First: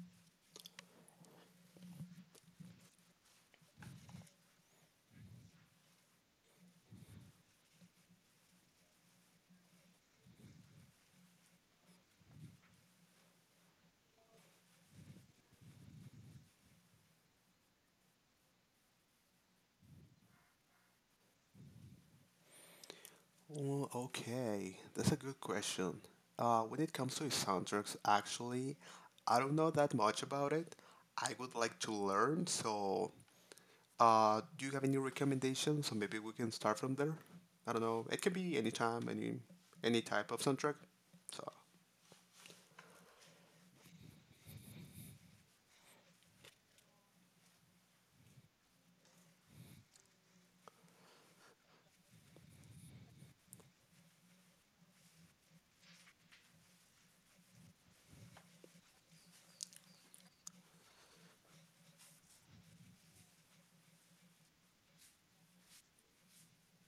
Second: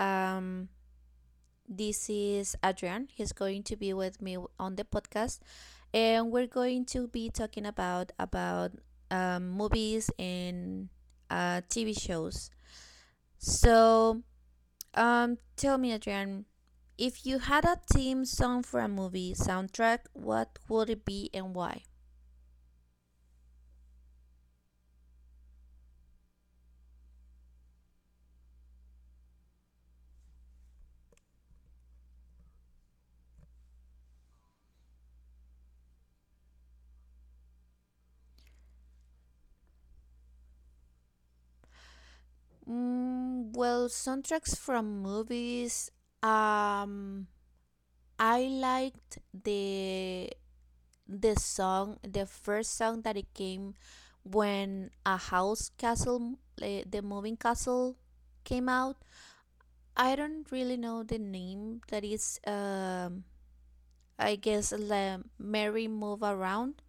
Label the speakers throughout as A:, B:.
A: This is Adrian. He's going to be with me on the podcast, and we're going to be talking about movies and TV shows. So, tell me, Adrian, if you had a theme song for a movie soundtrack, what would it be and why?
B: Okay, that's a good question. When it comes to soundtracks, actually, I don't know that much about it. I would like to learn, so do you have any recommendations? So maybe we can start from there. I don't know. It can be any time, any type of soundtrack. So,
A: Well, soundtracks from movies. Um I liked the song, the first song that it came when a house castle, the moving castle, came out. I don't really know the name. That is, I guess, Mary Move Around,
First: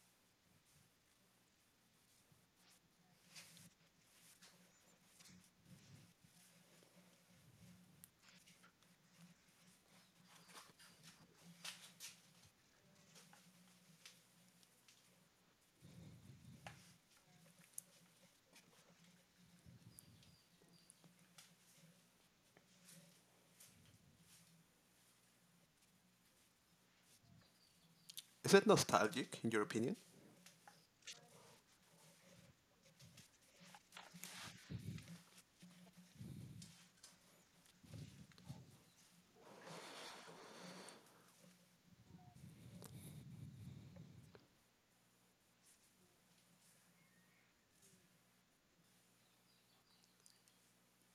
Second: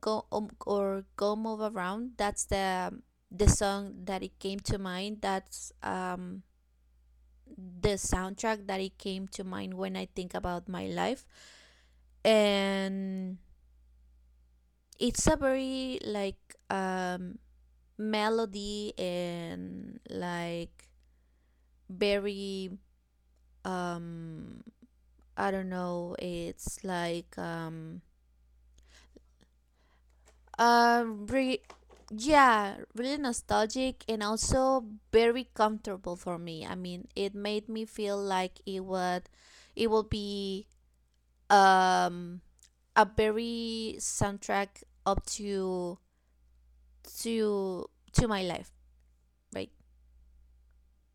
A: go or Go Move Around. That's the song that it came to mind. That's the soundtrack that it came to mind when I think about my life, and it's a very, like, um melody, and like, very, um I don't know, it's like
B: is it nostalgic in your opinion?
A: uh re- yeah, really nostalgic, and also very comfortable for me. I mean, it made me feel like it will be um a very soundtrack up to to my life, right?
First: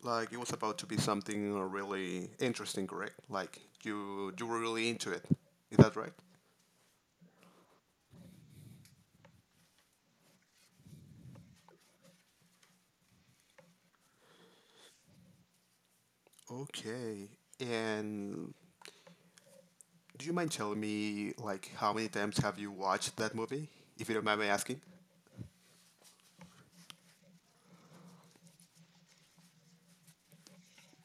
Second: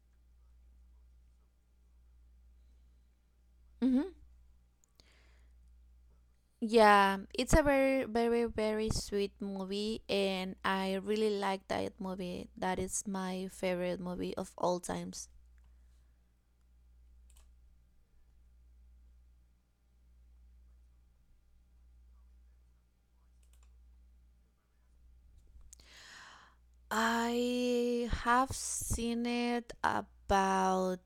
B: Like it was about to be something really interesting, correct? Like
A: Hmm.
B: you were really into it. Is that right?
A: Yeah, it's a very, very, very sweet movie, and I really like that movie. That is my favorite movie of all times.
B: Okay. And do you mind telling me like how many times have you watched that movie? If you don't mind me asking.
A: I have seen it about,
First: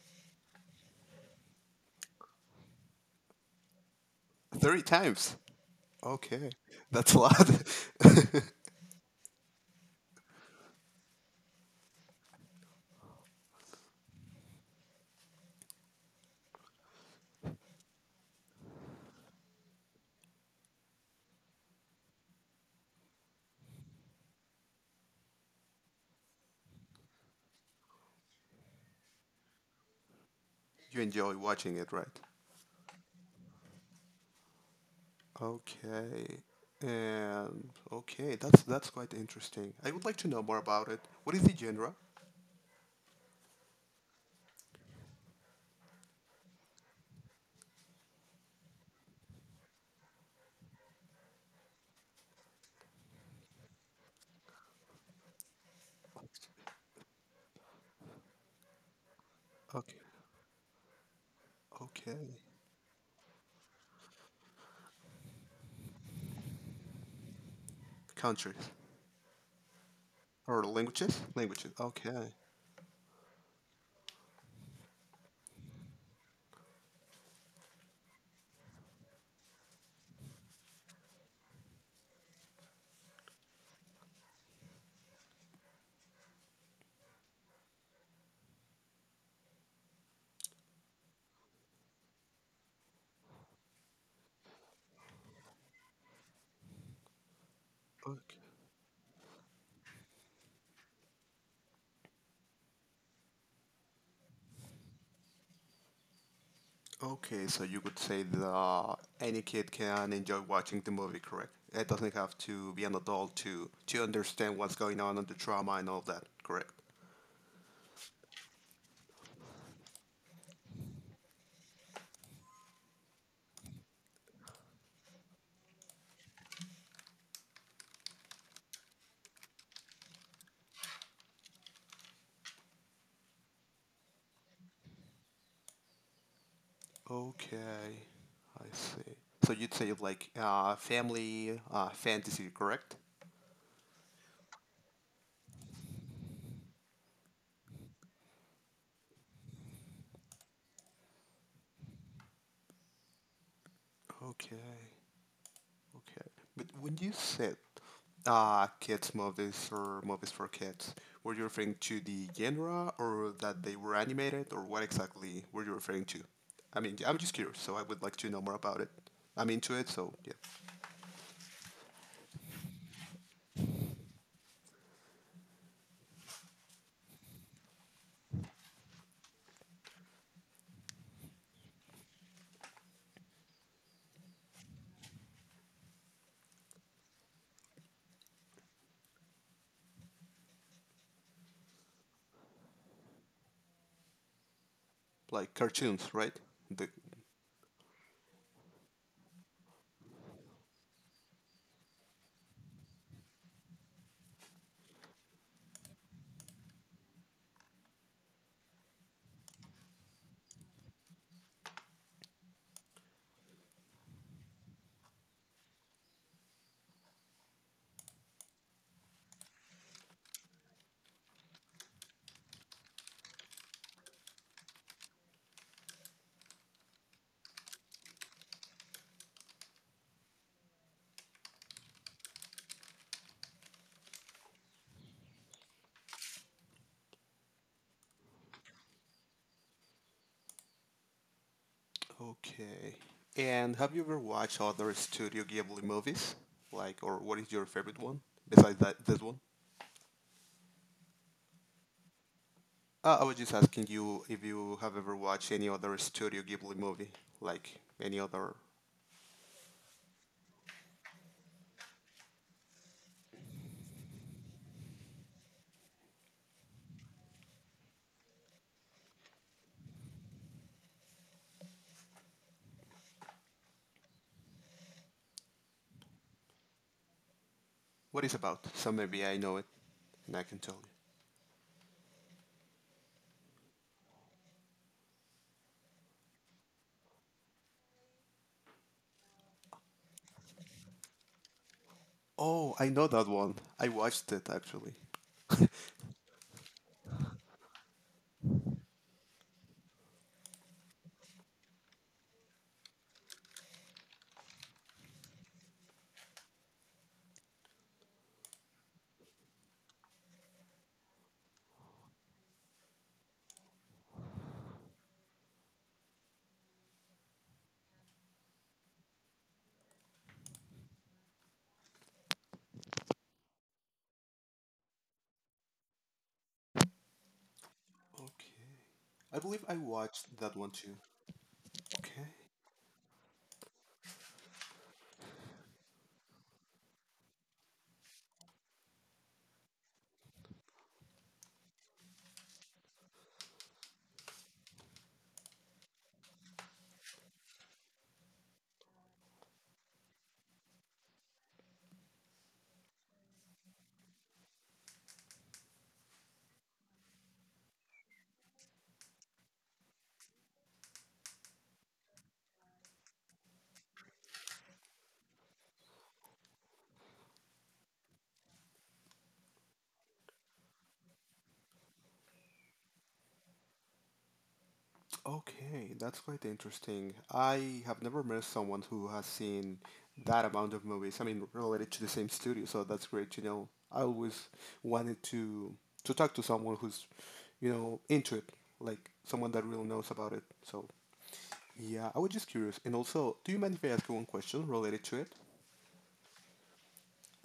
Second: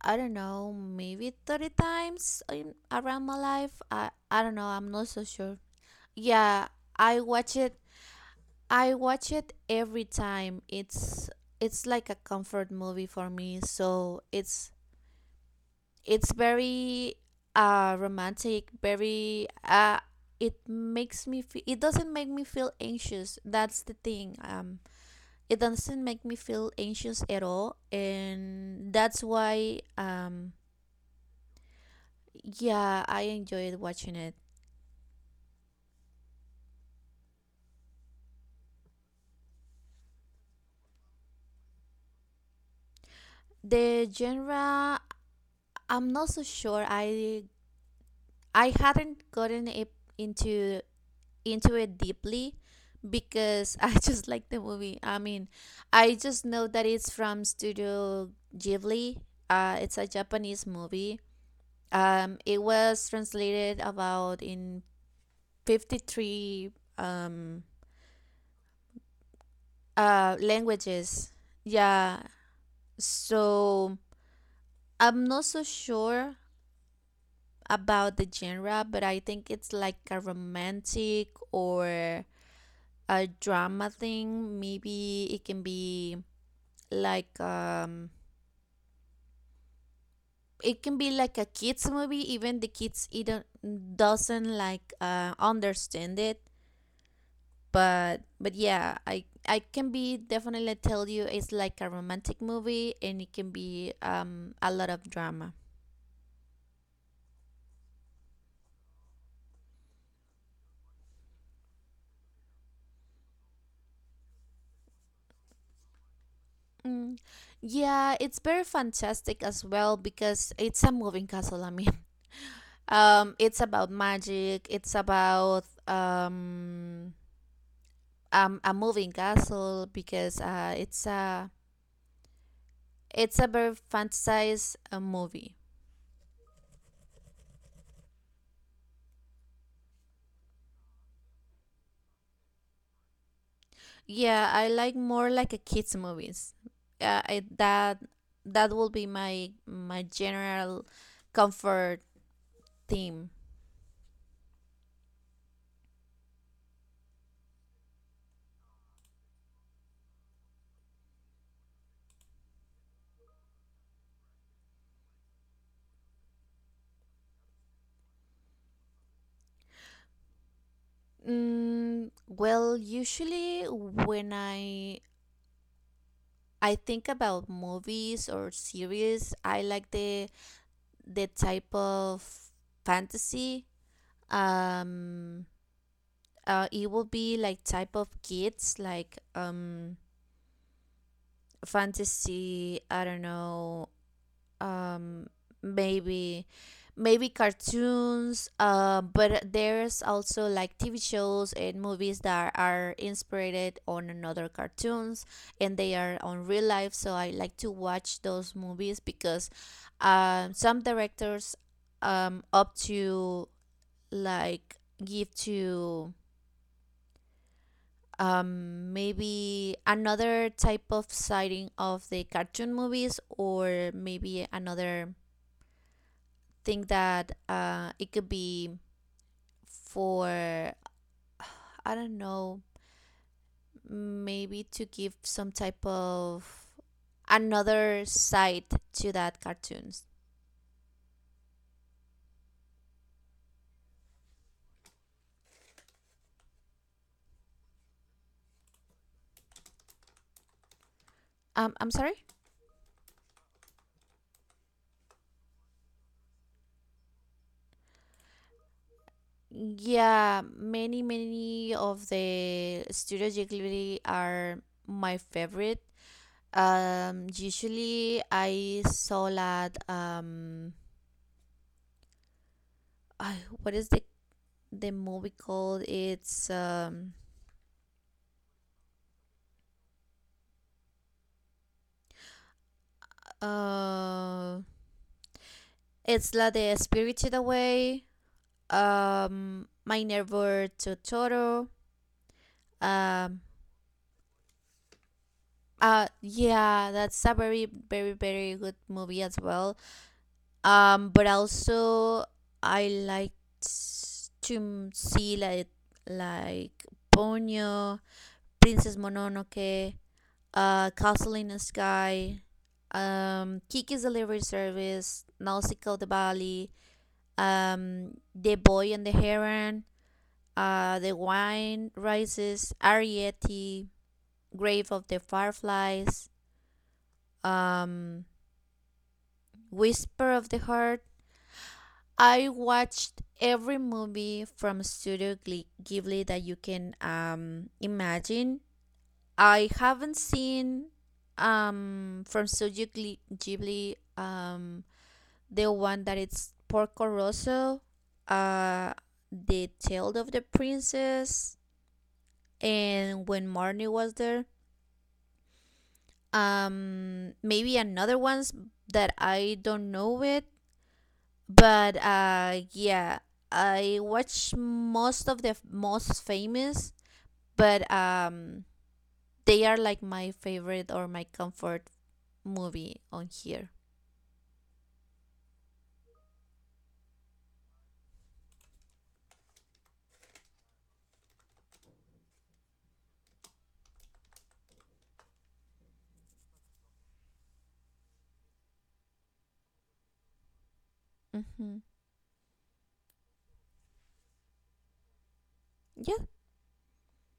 A: I don't know, maybe 30 times in around my life. I don't know,
B: 30
A: I'm not so
B: times.
A: sure.
B: Okay.
A: Yeah,
B: That's a
A: I
B: lot.
A: watch it. I watch it every time. It's like a comfort movie for me, so it's very romantic, very, it doesn't make me feel anxious, that's the thing. It doesn't make me feel anxious at all, and that's why,
B: You enjoy watching it, right?
A: yeah, I enjoyed watching it.
B: Okay. And okay, that's quite interesting. I would like to know more about it. What is the genre?
A: The genre, I'm not so sure, I hadn't gotten it into into it deeply, because I just like the movie. I mean, I just know that it's from Studio Ghibli.
B: Okay.
A: It's a Japanese movie.
B: Okay.
A: It was translated about in 53 um,
B: Countries or languages?
A: languages.
B: Languages.
A: Yeah.
B: Okay.
A: So I'm not so sure about the genre, but I think it's like a romantic or a drama thing. Maybe it can be like um it can be like a kids movie, even the kids even doesn't like understand it, but yeah, I can be definitely tell you it's like a romantic movie, and it can be a lot of drama.
B: Okay, so you could say that any kid can enjoy watching the movie, correct? It doesn't have to be an adult to understand what's going on and the trauma and all that, correct?
A: Mm, yeah, it's very fantastic as well because it's a moving castle. I mean, it's about magic. It's about a moving castle, because it's a very fantasized movie.
B: Okay, I see. So you'd say like family fantasy, correct?
A: Yeah, I like more like a kids movies. I, that That will be my general comfort theme.
B: Okay. Okay. But when you said kids movies or movies for kids, were you referring to the genre or that they were animated or what exactly were you referring to? I mean, I'm just curious, so I would like to know more about it. I'm into it, so yeah.
A: Mm, well, usually when I think about movies or series, I like the type of fantasy. Um, it will be like type of kids, like fantasy, I don't know. um
B: Like cartoons, right?
A: maybe
B: The
A: maybe cartoons, but there's also like TV shows and movies that are inspired on another cartoons, and they are on real life, so I like to watch those movies because some directors up to like give to, maybe another type of sighting of the cartoon movies, or maybe another thing that it could be for, I don't know, maybe to give some type of another side to that cartoons.
B: Okay. And have you ever watched other Studio Ghibli movies? Like, or what is your favorite one besides that this one?
A: I'm sorry?
B: I was just asking you if you have ever watched any other Studio Ghibli movie, like any other.
A: Yeah, many, many of the Studio Ghibli are my favorite. Usually I saw that, I, what is the movie called?
B: What is about? So maybe I know it, and I can tell you.
A: Uh, it's La de Spirited Away. My Neighbor Totoro.
B: Oh, I know that
A: Um,
B: one. I watched it actually.
A: yeah, that's a very, very, very good movie as well. But also I liked to see like Ponyo, Princess Mononoke, Castle in the Sky, Kiki's Delivery Service, Nausicaa of the Valley, The Boy and the Heron, The Wine Rises, Arietti, Grave of the Fireflies, um,
B: Okay. I believe I
A: Whisper
B: watched
A: of
B: that
A: the
B: one too.
A: Heart.
B: Okay.
A: I watched every movie from Studio Ghibli that you can, imagine. I haven't seen, from Studio Ghibli, the one that it's Porco Rosso, uh, the Tale of the Princess, and when Marnie was there. Maybe another ones that I don't know it, but yeah, I watch most of most famous, but they are like my favorite or my comfort movie on here.
B: Okay, that's quite interesting. I have never met someone who has seen that amount of movies. I mean, related to the same studio, so that's great. You know, I always wanted to talk to someone who's, you know, into it, like someone that really knows about it. So,
A: Mm-hmm.
B: yeah, I was just curious. And also, do you mind if I ask you one question related to it?
A: Yeah.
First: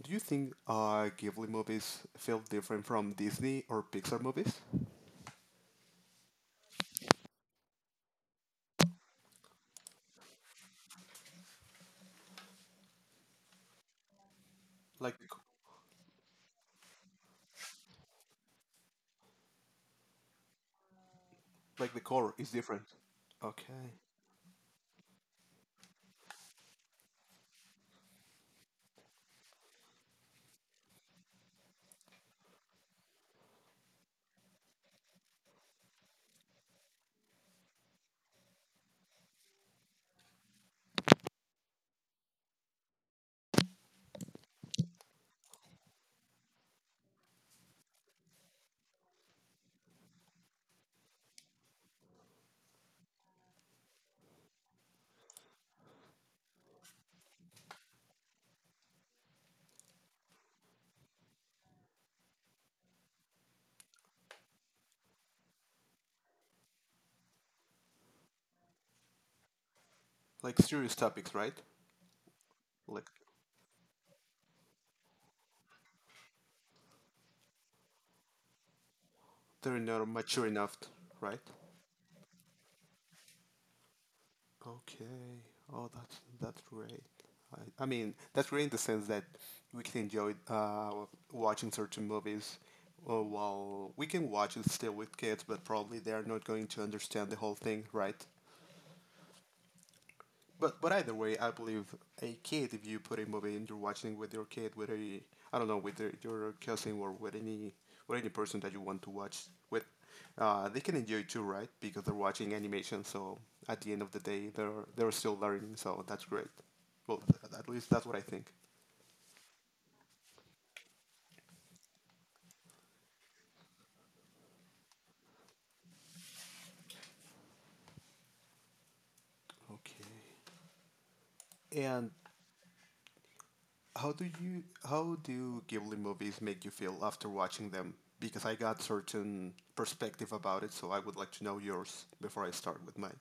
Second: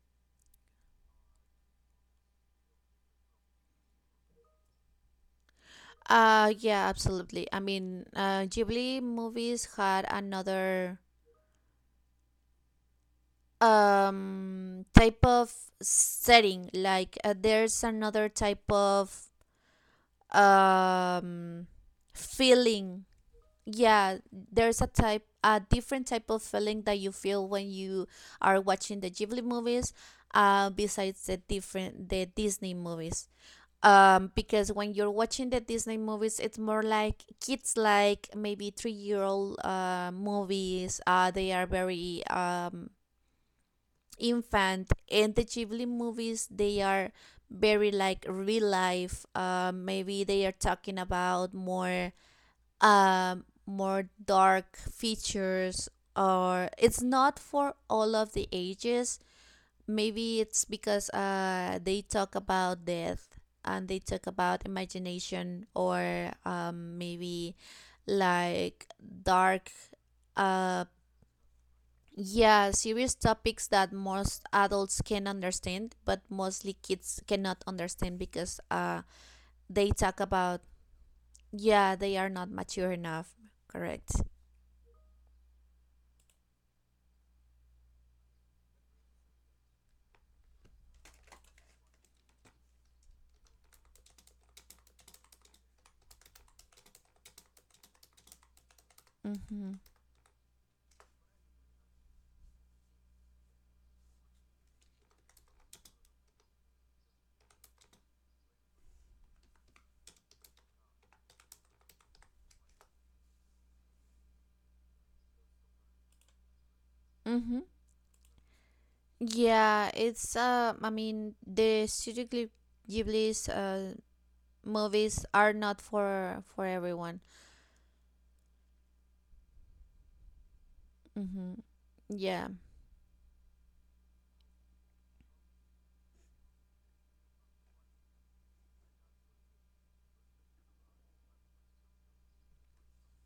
B: Do you think Ghibli movies feel different from Disney or Pixar movies?
A: Yeah, absolutely. I mean, Ghibli movies had another
B: Like, the
A: type
B: c-
A: of setting. Like, there's another type of um
B: like the core is different.
A: feeling.
B: Okay.
A: Yeah, there's a different type of feeling that you feel when you are watching the Ghibli movies. Besides the Disney movies. Because when you're watching the Disney movies, it's more like kids, like maybe 3 year old movies, they are very infant, and the Ghibli movies, they are very like real life. Maybe they are talking about more dark features, or it's not for all of the ages. Maybe it's because they talk about death, and they talk about imagination, or maybe like dark
B: Like
A: uh
B: serious topics, right?
A: yeah,
B: Like
A: serious topics that most adults can understand, but mostly kids cannot understand because,
B: they're
A: they
B: not
A: talk
B: mature
A: about
B: enough, right?
A: yeah, they are not mature enough, correct.
B: Okay. Oh, that's great. I mean, that's great in the sense that we can enjoy watching certain movies. While we can watch it still with kids, but probably they're not going to understand the whole thing, right?
A: Mm-hmm.
B: But either way, I believe a kid, if you put a movie and you're watching with your kid, with a I don't know, with your cousin or with any person that you want to watch with, they can enjoy it too, right? Because they're watching animation, so at the end of the day, they're still learning, so that's great. Well,
A: Mm-hmm.
B: at least that's what I think.
A: Yeah, it's, I mean, the studio Ghibli's movies are not for everyone.
B: Okay.
A: Hmm.
B: And
A: Yeah.
B: how do you how do Ghibli movies make you feel after watching them? Because I got certain perspective about it, so I would like to know yours before I start with mine.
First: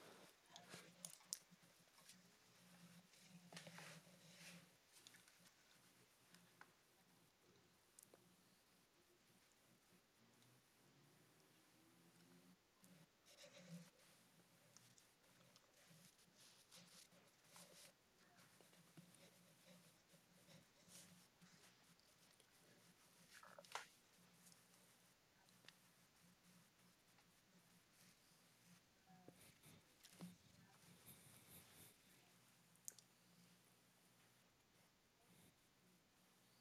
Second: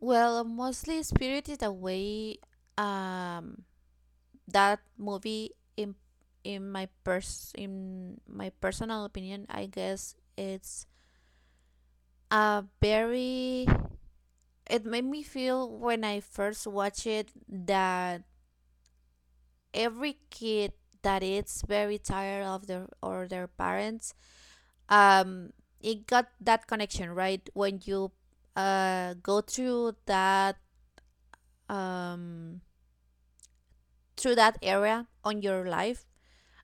A: Well, mostly Spirited Away. Um, that movie, in my pers in my personal opinion, I guess it's a very. It made me feel when I first watched it that every kid that is very tired of their or their parents, um it got that connection right when you go um through that area on your life,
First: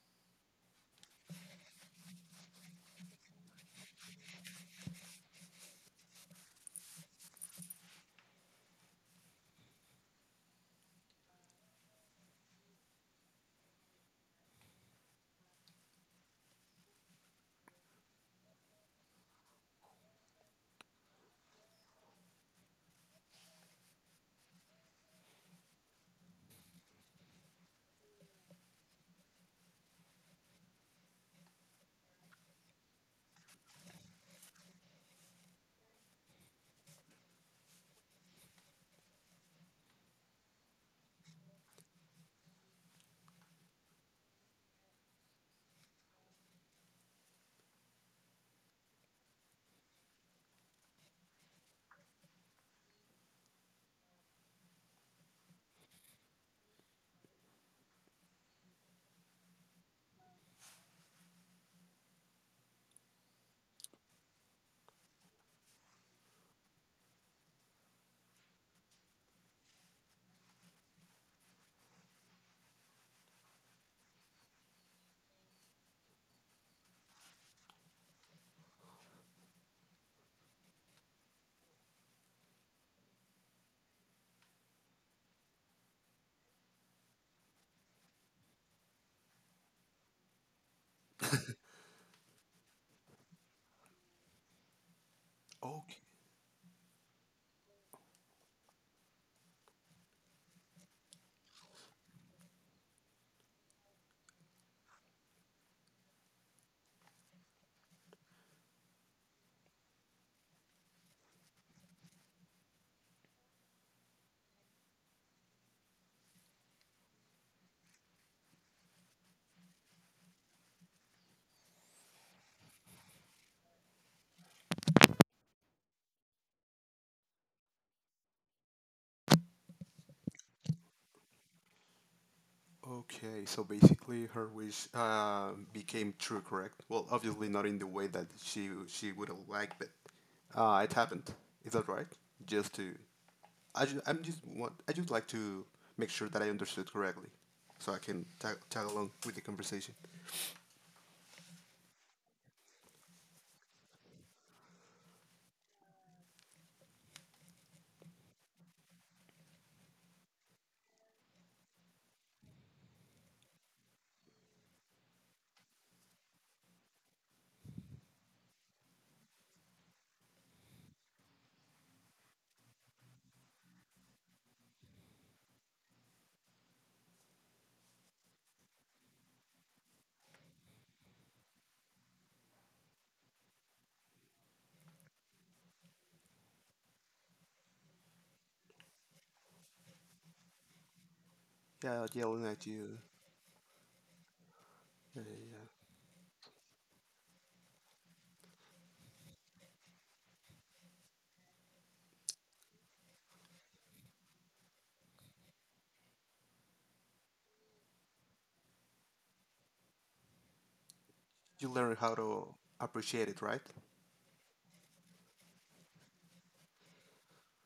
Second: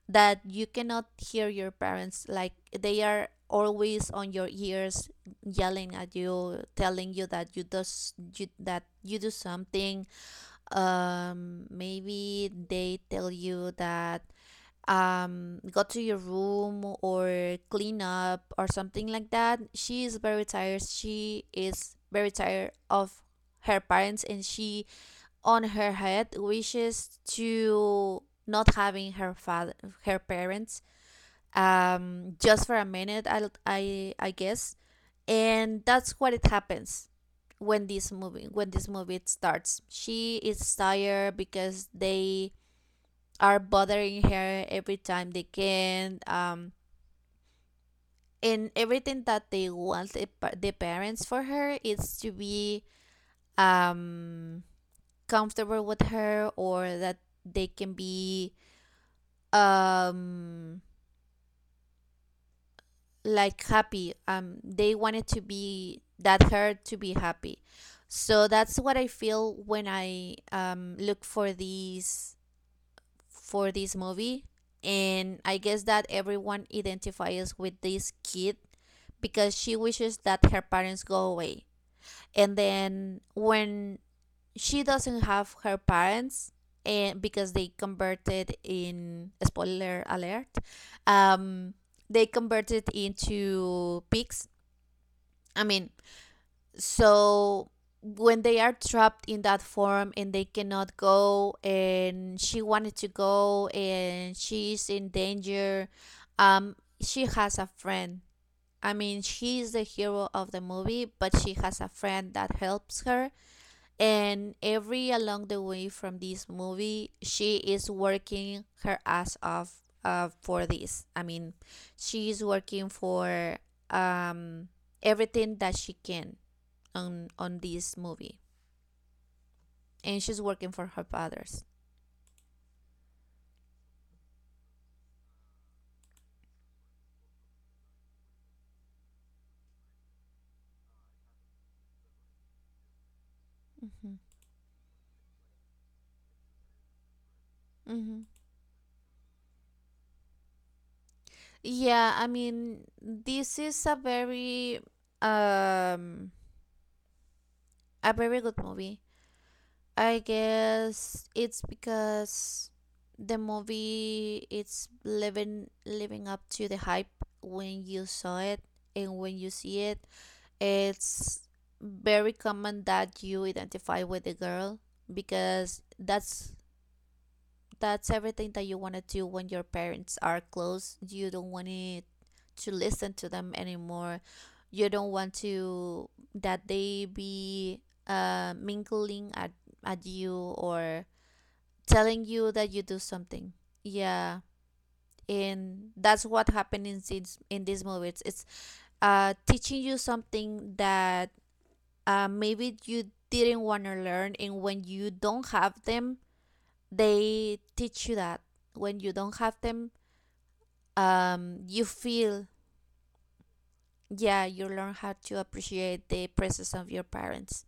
A: that you cannot hear your parents, like they are always on your ears yelling at you, telling you that that you do something. Maybe they tell you that, go to your room or clean up or something like that. She is very tired of her parents, and she on her head wishes to not having her parents, just for a minute, I guess. And that's what it happens when this movie starts. She is tired because they are bothering her every time they can. And everything that they want, the parents for her, is to be, um comfortable with her, or that they can be, um like happy. They wanted to be that her to be happy. So that's what I feel when I, look for these for this movie, and I guess that everyone identifies with this kid, because she wishes that her parents go away. And then, when she doesn't have her parents, and because they converted in, spoiler alert, um they converted into pigs, I mean.
B: Okay,
A: So when they are trapped in that form and they cannot go, and she wanted to go, and she's in danger, she has a friend. I mean, she's the hero of the movie, but she has a friend that helps her. And every along the way from this movie, she is working her ass off, for this, I mean, she is working for um everything that she can on this movie, and she's working for her fathers.
B: okay. So basically, her wish became true, correct? Well, obviously not in the way that she would have liked, but it happened. Is that right? Just to, I just I'm just want I just like to make sure that I understood correctly, so I
A: Hmm.
B: can tag along with the conversation.
A: Yeah, I mean, this is a very, um a very good movie. I guess it's because the movie it's living up to the hype when you saw it, and when you see it, it's very common that you identify with the girl, because that's everything that you want to do when your parents are close. You don't want it to listen to them anymore. You don't want to that they be, mingling at you, or
B: Yeah,
A: telling
B: yelling
A: you
B: at
A: that you do
B: you.
A: something. Yeah,
B: Yeah, yeah.
A: and
B: yeah.
A: that's what happened in this movie. It's teaching you something that, maybe you didn't want to learn, and when you don't have them, they teach you that when you don't have them,
B: You
A: you
B: learn how
A: feel,
B: to appreciate it, right?
A: yeah, you learn how to appreciate the presence of your parents.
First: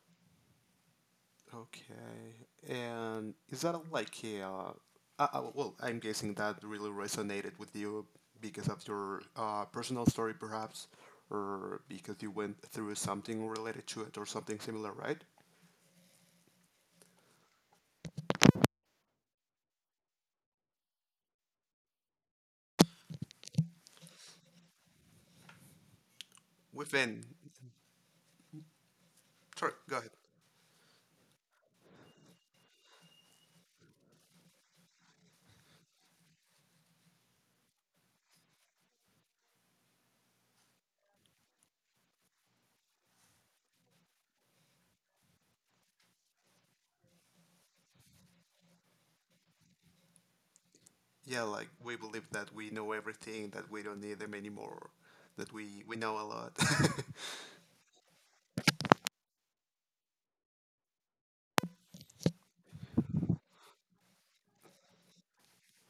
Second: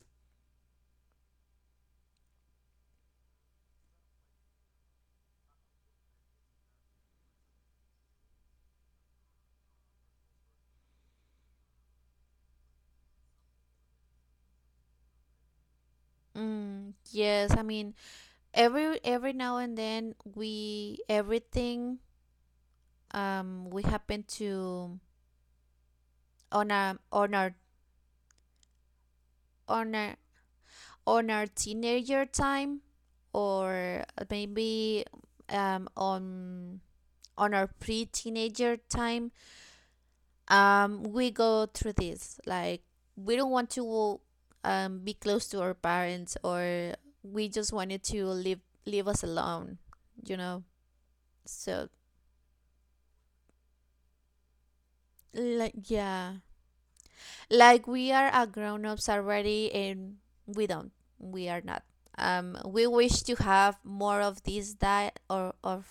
B: Okay. And is that like a, well, I'm guessing that really resonated with you because of your personal story, perhaps, or because you went through something related to it or something similar, right?
A: Yes, I mean, every now and then we happen to,
B: Within.
A: on our,
B: Sorry,
A: on
B: go ahead.
A: our on our teenager time, or maybe, um on on our pre-teenager time, we go through this, like we don't want to, be close to our parents, or we just wanted to leave us alone you know
B: Yeah, like
A: so,
B: we believe that we know everything, that we don't need them anymore, that
A: like,
B: we know a
A: yeah,
B: lot.
A: like we are a grown-ups already, and we don't we are not, we wish to have more of this diet, or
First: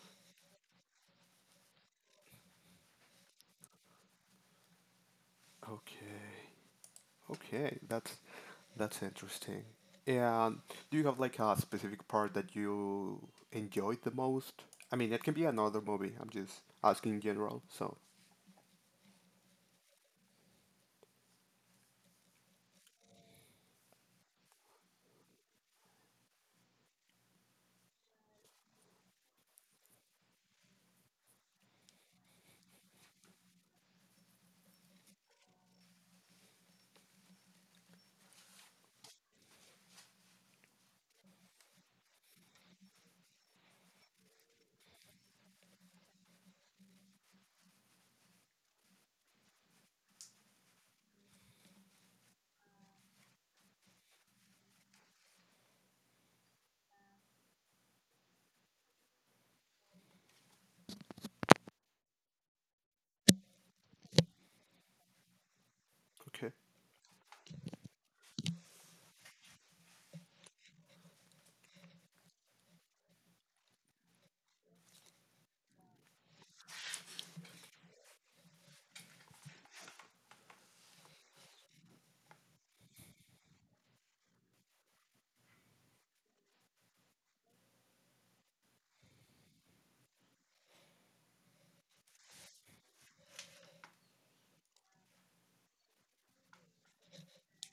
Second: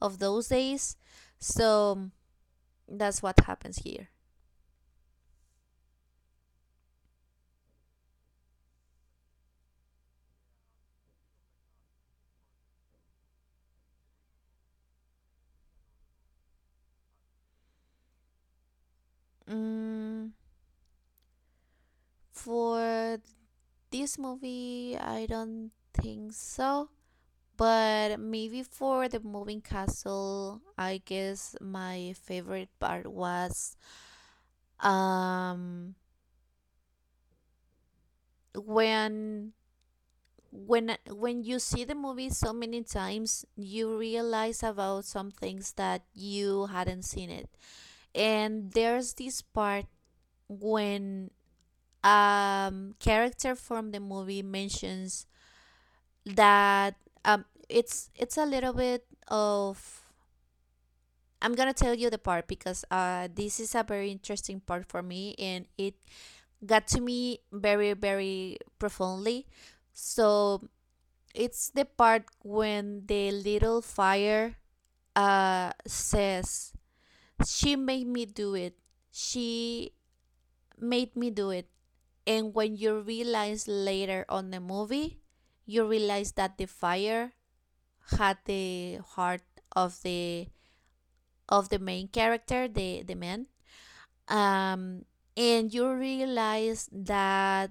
A: of those days. So that's what happens here.
B: Okay. Okay, that's interesting. And do you have like a specific part that you enjoyed the most? I mean, it can be another movie. I'm just asking in general. So,
A: Mm, for this movie, I don't think so. But maybe for the moving castle, I guess my favorite part was um when when you see the movie so many times, you realize about some things that you hadn't seen it. And there's this part when character from the movie mentions that it's a little bit of I'm gonna tell you the part because this is a very interesting part for me and it
B: okay.
A: got to me very very profoundly. So it's the part when the little fire says she made me do it. She made me do it. And when you realize later on the movie, you realize that the fire had the heart of the of the main character, the man. Um, and you realize that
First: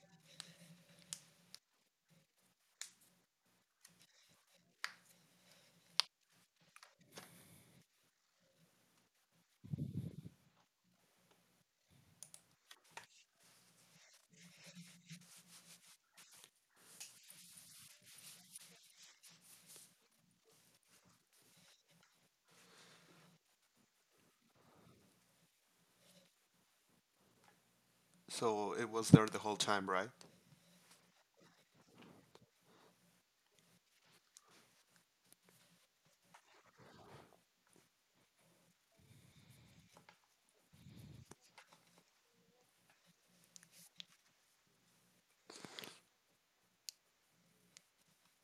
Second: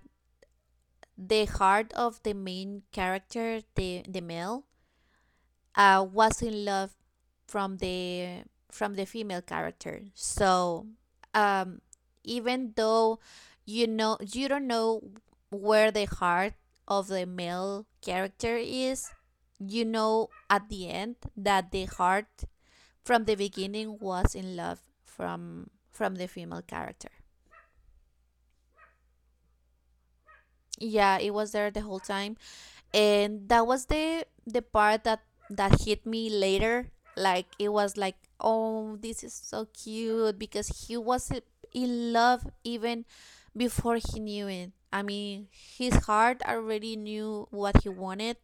A: the heart of the main character, the male, was in love from the from the female character. Um, even though you don't know where the heart of the male character is, you know at the end that the heart from the beginning was in love from the female character.
B: So it was there the whole time, right?
A: Yeah, it was there the whole time, and that was the part that that hit me later. Like it was like, oh, this is so cute because he was in love even before he knew it. I mean, his heart already knew what he wanted,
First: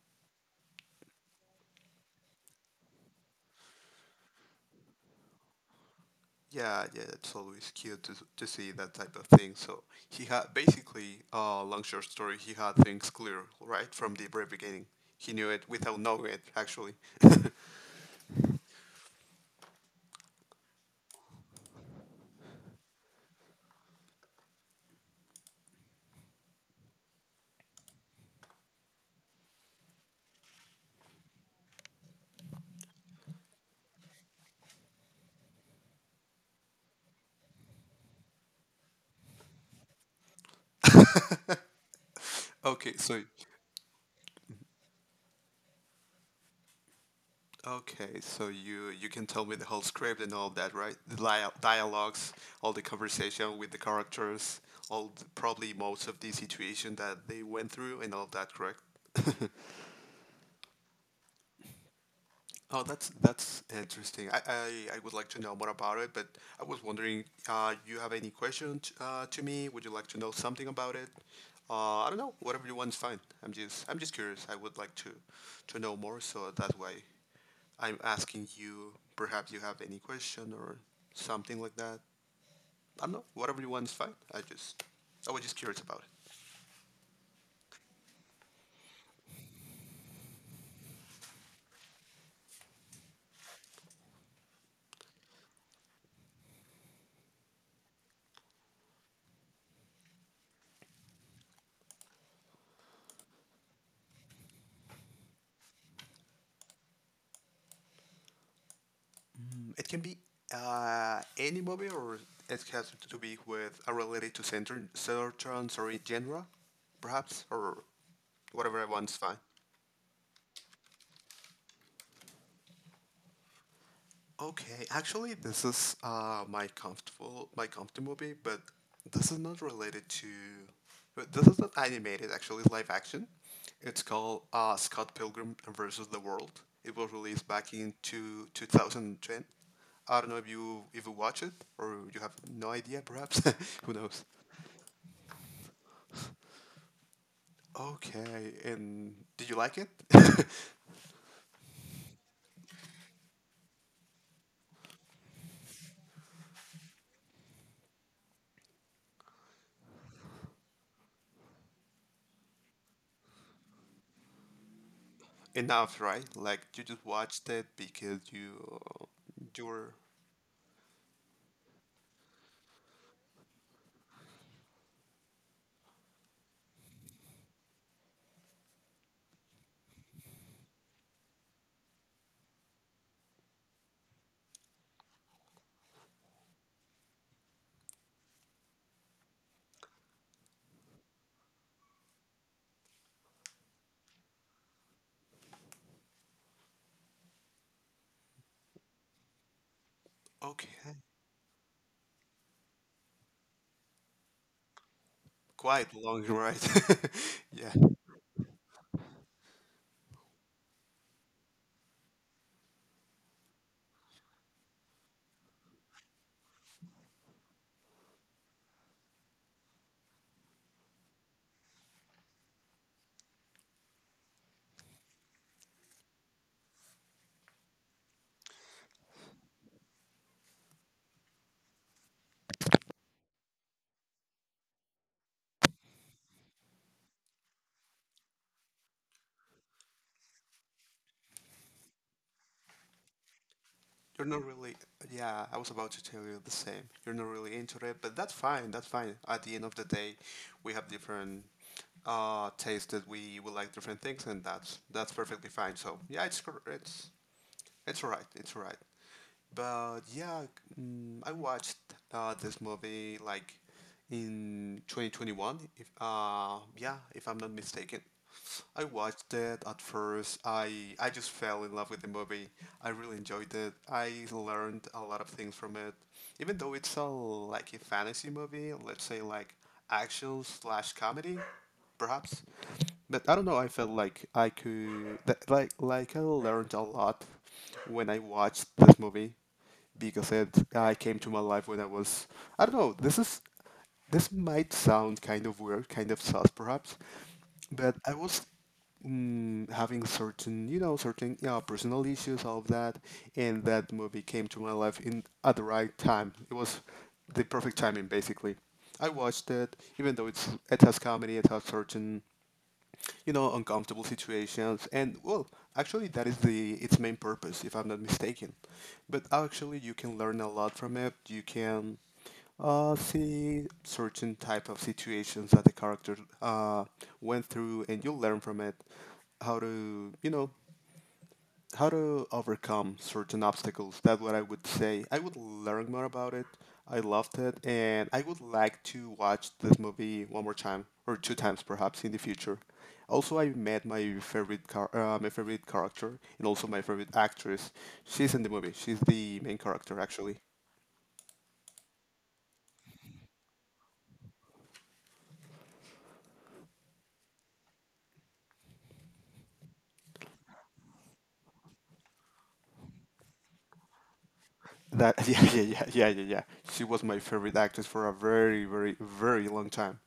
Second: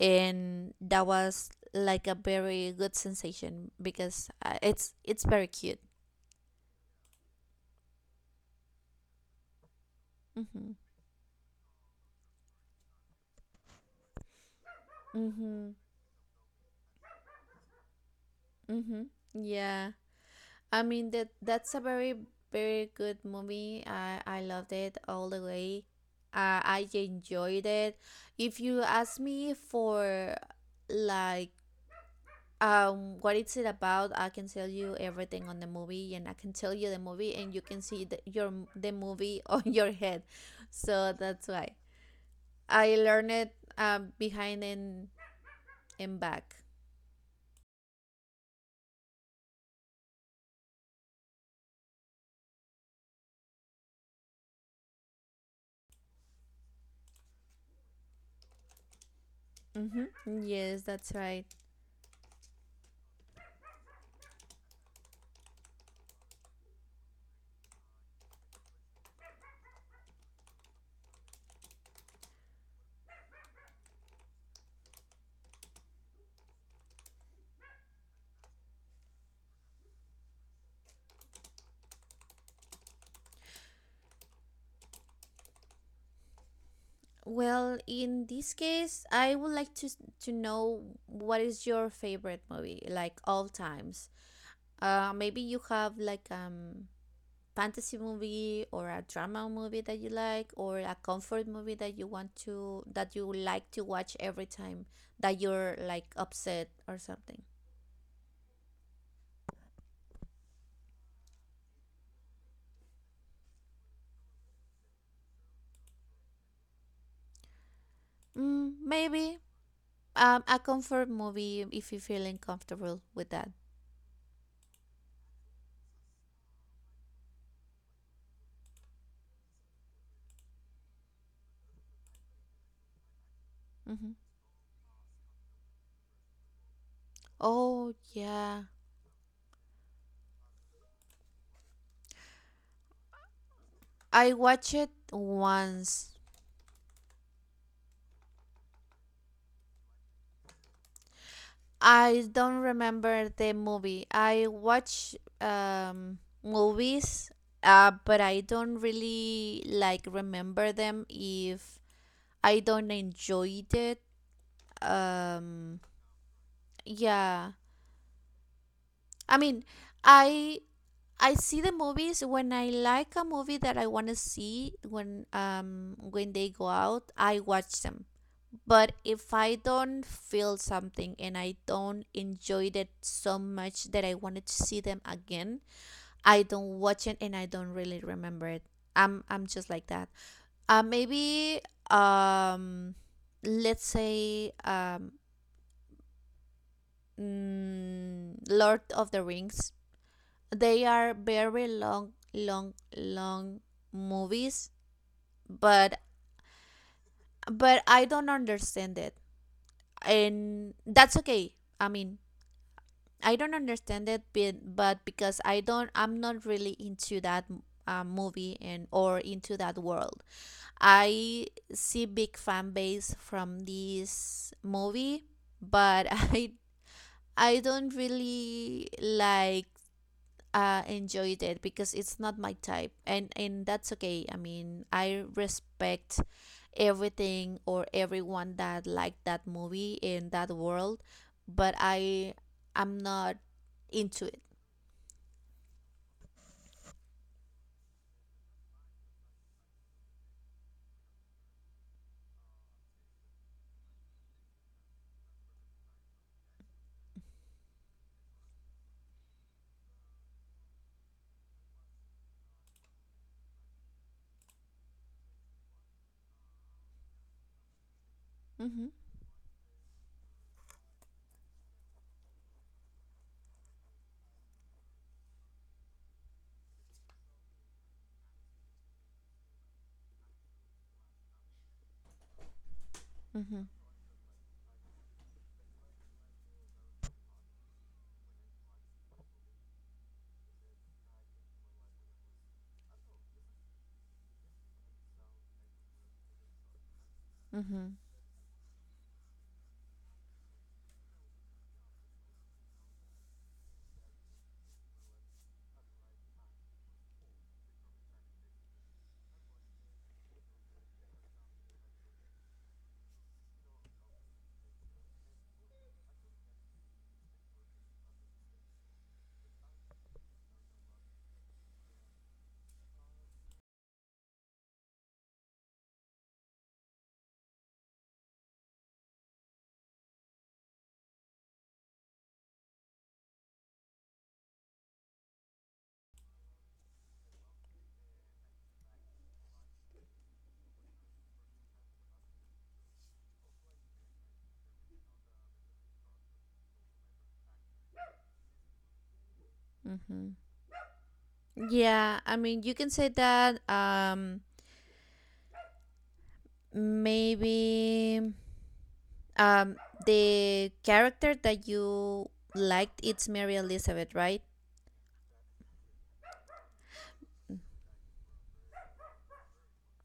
A: and that was like a very good sensation because it's very cute.
B: Yeah, yeah, it's always cute to see that type of thing. So he had
A: Hmm.
B: basically, long short story, he had things clear right from the very beginning. He knew it
A: Hmm.
B: without knowing it, actually.
A: Mm-hmm. Yeah. I mean that's a very very good movie. I loved it all the way. I enjoyed it. If you ask me for like what is it about, I can tell you everything on the movie and I can tell you the movie and you can see the, your the movie on your head. So that's why
B: Okay,
A: I
B: so
A: learned it behind and back.
B: Okay, so you can tell me the whole script and all of that, right? The dialogues, all the conversation with the characters, all the, probably most of the situation that they went through and all of that, correct?
A: Mm-hmm. Yes, that's right.
B: Oh, that's interesting. I would like to know more about it, but I was wondering, you have any questions to me? Would you like to know something about it? I don't know. Whatever you want's fine. I'm just curious. I would like to know more, so that's why I'm asking you, perhaps you have any question or something like that. I don't know. Whatever you want is fine. I was just curious about it.
A: Well, in this case, I would like to know what is your favorite movie, like all times. Maybe you have like fantasy movie or a drama movie that you like, or a comfort movie that you want to that you like to watch every time that you're like upset or something.
B: It can be any movie, or it has to be with a related to certain sorry genre, perhaps, or
A: Mm,
B: whatever I want is fine.
A: maybe um a comfort movie if you're feeling comfortable with that.
B: Okay, actually, this is my comfort movie, but this is not related to. But This is not animated. Actually, it's live action. It's
A: Hmm.
B: called Scott Pilgrim versus the World. It was released back in
A: Oh yeah,
B: 2010. I don't know if you watch it or you have no idea, perhaps. Who knows?
A: I watched it once.
B: Okay, and did you like it?
A: I don't remember the movie. I watch movies, but I don't really like remember them if I don't enjoy it. Um,
B: Enough, right? Like you just watched
A: yeah,
B: it because you
A: I
B: you
A: mean,
B: were
A: I I see the movies when I like a movie that I want to see when they go out. I watch them. But if I don't feel something and I don't enjoy it so much that I wanted to see them again, I don't watch it and I don't really remember it. I'm just like that. Maybe um, let's say Lord of the Rings. They
B: okay.
A: are very long, long, long movies,
B: Quite a
A: but
B: long, right? Yeah.
A: but I don't understand it, and that's okay. I mean, I don't understand it, but because I don't, I'm not really into that movie and or into that world. I see big fan base from this movie, but I don't really like enjoyed it because it's not my type, and that's okay. I mean, I respect everything or everyone that liked that movie in that world, but I'm not into
B: You're
A: it.
B: not really, Yeah, I was about to tell you the same. You're not really into it, but that's fine, that's fine. At the end of the day, we have different tastes that we will like different things and that's perfectly fine. So, yeah, it's right. It's right. But yeah, I watched this movie like in 2021. If yeah, if I'm not mistaken, I
A: Mhm.
B: watched it at first. I just fell in love with the movie. I really enjoyed it. I learned a lot of things from it, even though it's a like a fantasy movie. Let's say like action slash comedy perhaps. But I don't know.
A: Mhm.
B: I felt like like I learned a lot when I watched this movie because it I came to my life when I was I don't know. This is this might sound kind of weird, kind of sus perhaps, but
A: Mhm.
B: I was having certain, you know, personal issues, all of that, and that movie came to my life in at the right time. It was the perfect timing, basically. I watched it, even though it has comedy, it has certain you know, uncomfortable situations. And well, actually, that is the its main purpose, if I'm not mistaken. But actually, you can learn a lot from it. You can see certain type of situations that the character uh, went through, and you learn from it how to, you know, how to overcome certain obstacles. That's what I would say. I would learn more about it. I loved it, and I would like to watch this movie one more time or two times perhaps in the future. Also, I met my favorite character and also my favorite actress. She's in the movie. She's the main character
A: Mhm.
B: actually.
A: Yeah, I mean, you can say that maybe um the character that you liked it's Mary Elizabeth, right?
B: That yeah, yeah, yeah, yeah, yeah, yeah. She was my favorite actress for a very, very, very long time.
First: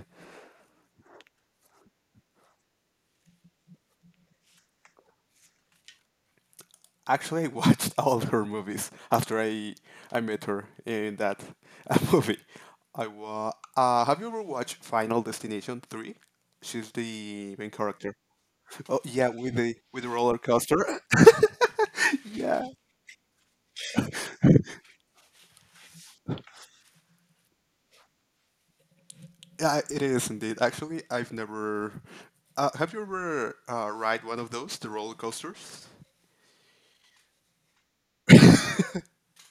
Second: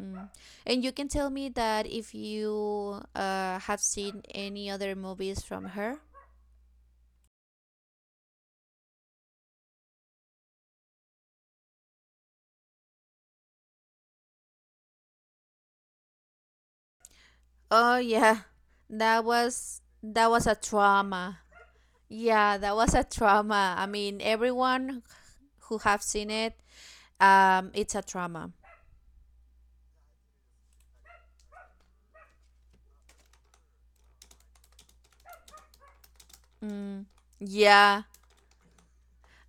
A: Mm. And you can tell me that if you have seen any other movies from her.
B: Actually, I watched all her movies after I met her in that movie. I wa have you ever watched Final Destination 3? She's the main
A: Oh
B: character.
A: yeah.
B: Oh yeah, with the
A: That
B: roller
A: was a
B: coaster.
A: trauma. Yeah,
B: Yeah.
A: that was a trauma. I mean, everyone who have seen it, it's a trauma.
B: Yeah, it is indeed. Actually, I've never have you ever ride one of those, the roller coasters?
A: Mm, yeah,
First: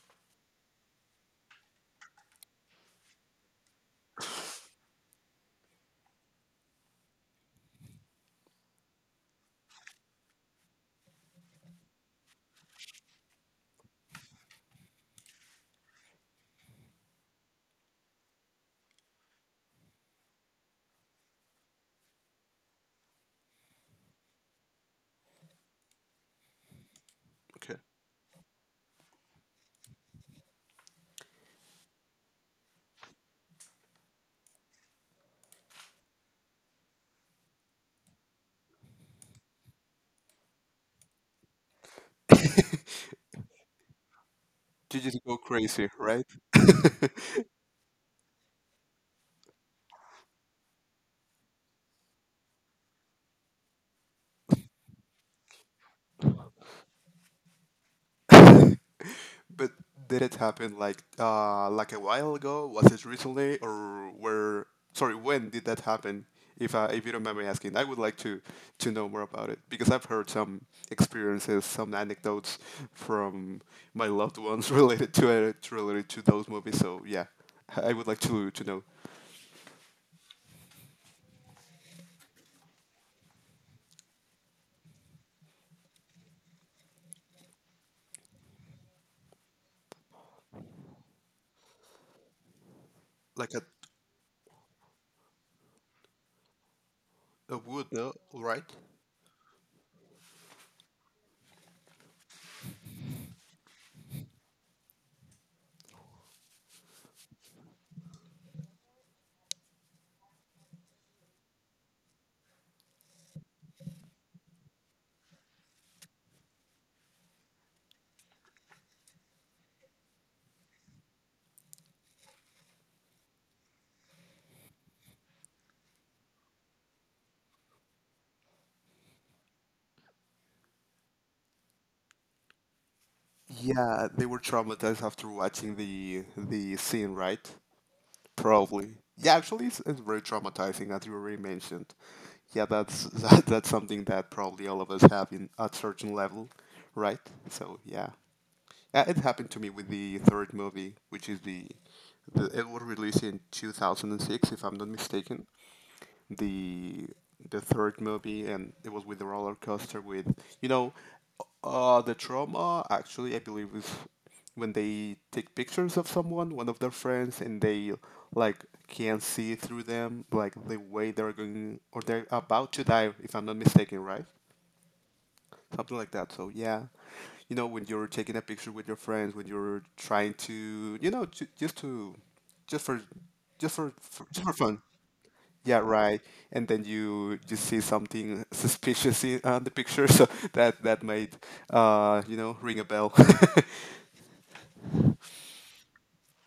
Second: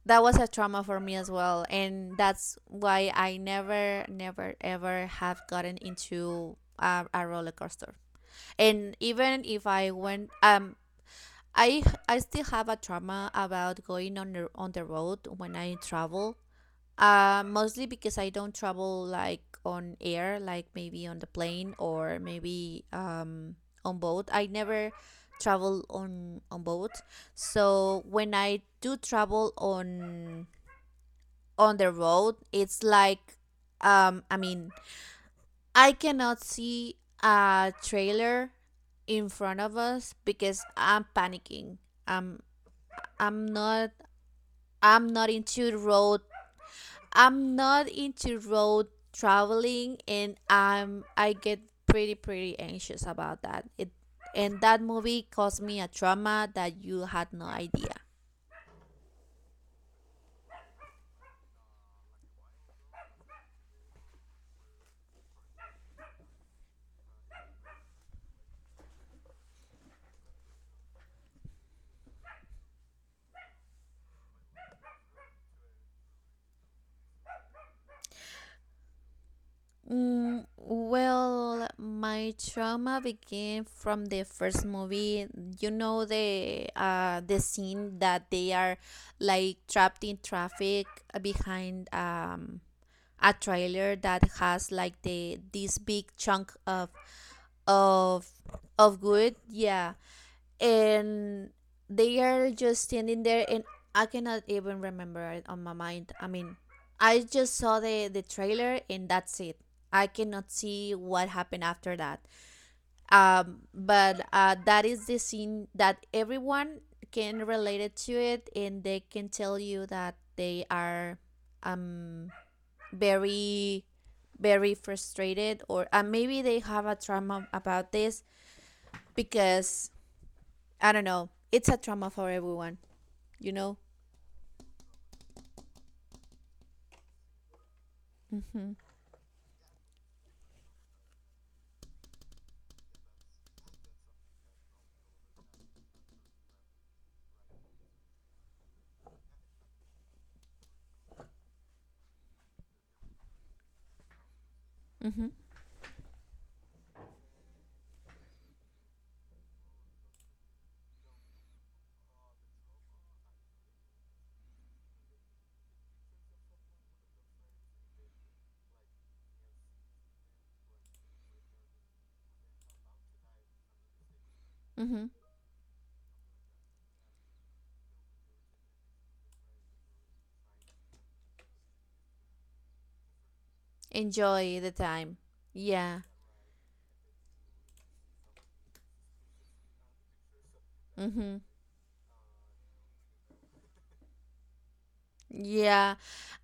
A: that was a trauma for me as well, and that's why I never, never, ever have gotten into a roller coaster. And even if I went, I I still have a trauma about going on the road when I travel mostly because I don't travel like on air, like maybe on the plane or maybe on boat. I never travel on boat.
B: Okay.
A: So when I do travel on the road, it's like I mean, I cannot see a trailer in front of us because I'm panicking. I'm I'm not
B: You
A: I'm
B: just
A: not
B: go
A: into
B: crazy,
A: road.
B: right?
A: I'm not into road traveling, and I'm I get pretty pretty anxious about that. It and that movie caused me a trauma that you had no idea.
B: But did it happen like a while ago? Was it recently or where sorry, when did that happen? If you don't mind me asking, I would like to know more about it because I've heard some experiences, some anecdotes from my loved ones related to it, related to those movies. So yeah, I would like to know.
A: Mm, well, my trauma began from the first movie. You know the scene that they are like trapped in traffic behind a
B: Like
A: trailer that has like the this big chunk
B: a wood, no?
A: of
B: Right?
A: of wood, yeah, and they are just standing there, and I cannot even remember it on my mind. I mean, I just saw the trailer and that's it. I cannot see what happened after that. But that is the scene that everyone can relate it to it, and they can tell you that they are um very very frustrated or maybe they have a trauma about this because I don't know, it's a trauma for everyone, you know.
B: Yeah, they were traumatized after watching the scene, right?
A: Mm-hmm.
B: Probably. Yeah, actually, it's very traumatizing, as you already mentioned. Yeah, that's that's something that probably all of us have in at certain level, right? So, it happened to me with the third movie, which is the it was released in 2006, if I'm not
A: Mm-hmm.
B: mistaken the the third movie, and it was with the roller coaster. With you know, the trauma actually, I believe is when they take pictures of someone, one of their friends, and they like can't see through them, like the way they're going or they're about to die, if I'm not mistaken, right?
A: Mm-hmm.
B: Something like that. So yeah, when you're taking a picture with your friends, when you're trying to, you know, ju- just to, just for just for
A: Enjoy the
B: fun.
A: time,
B: Yeah,
A: yeah.
B: right. And then you see something suspicious in the picture, so that might
A: Mm-hmm.
B: ring a bell.
A: Yeah,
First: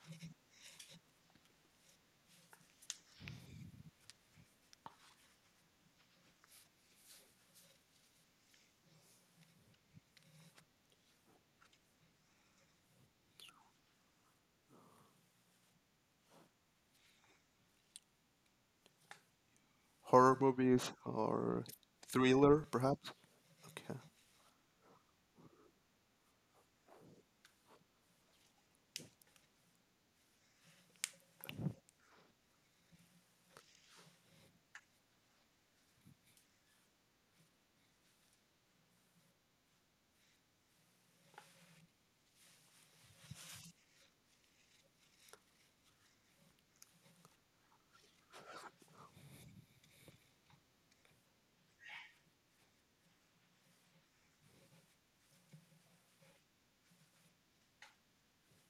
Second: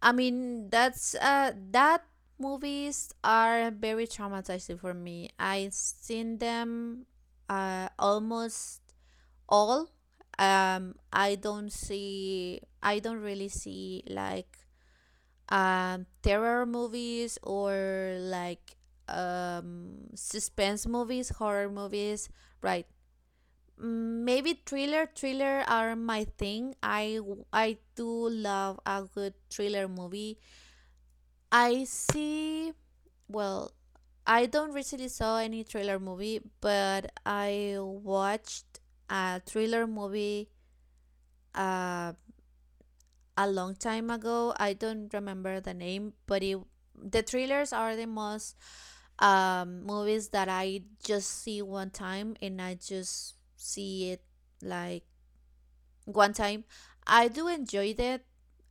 A: I mean that's that movies are very traumatizing for me. I've seen them almost all. I don't see, I don't really see like terror movies or like
B: Horror
A: suspense
B: movies
A: movies,
B: or
A: horror movies,
B: thriller,
A: right.
B: perhaps. Okay.
A: Maybe thriller are my thing. I do love a good thriller movie. I see. Well, I don't recently saw any thriller movie, but I watched a thriller movie. Um. A long time ago. I don't remember the name, but it, the thrillers are the most movies that I just see one time and I just see it like one time. I do enjoy that.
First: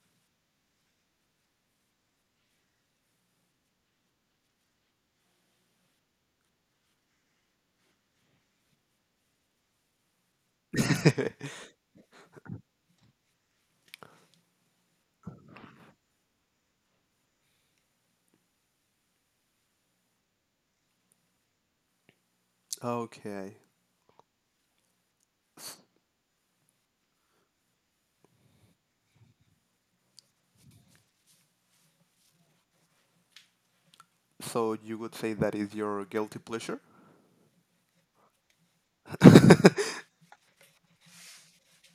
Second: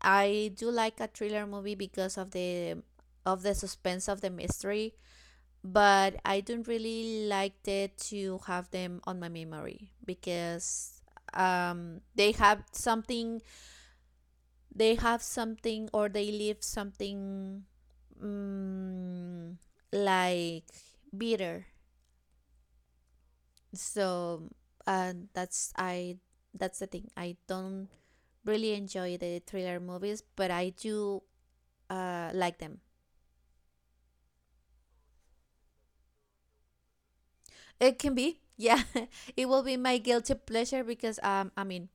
A: I do like a thriller movie because of the suspense of the mystery, but I don't really like it to have them on my memory because um, they have something they have something or they leave something mm, like bitter.
B: Okay.
A: So and that's I that's the thing. I don't really enjoy the thriller movies, but I do like them.
B: So you would say that is your guilty pleasure,
A: It can be, yeah, it will be my guilty pleasure because I mean,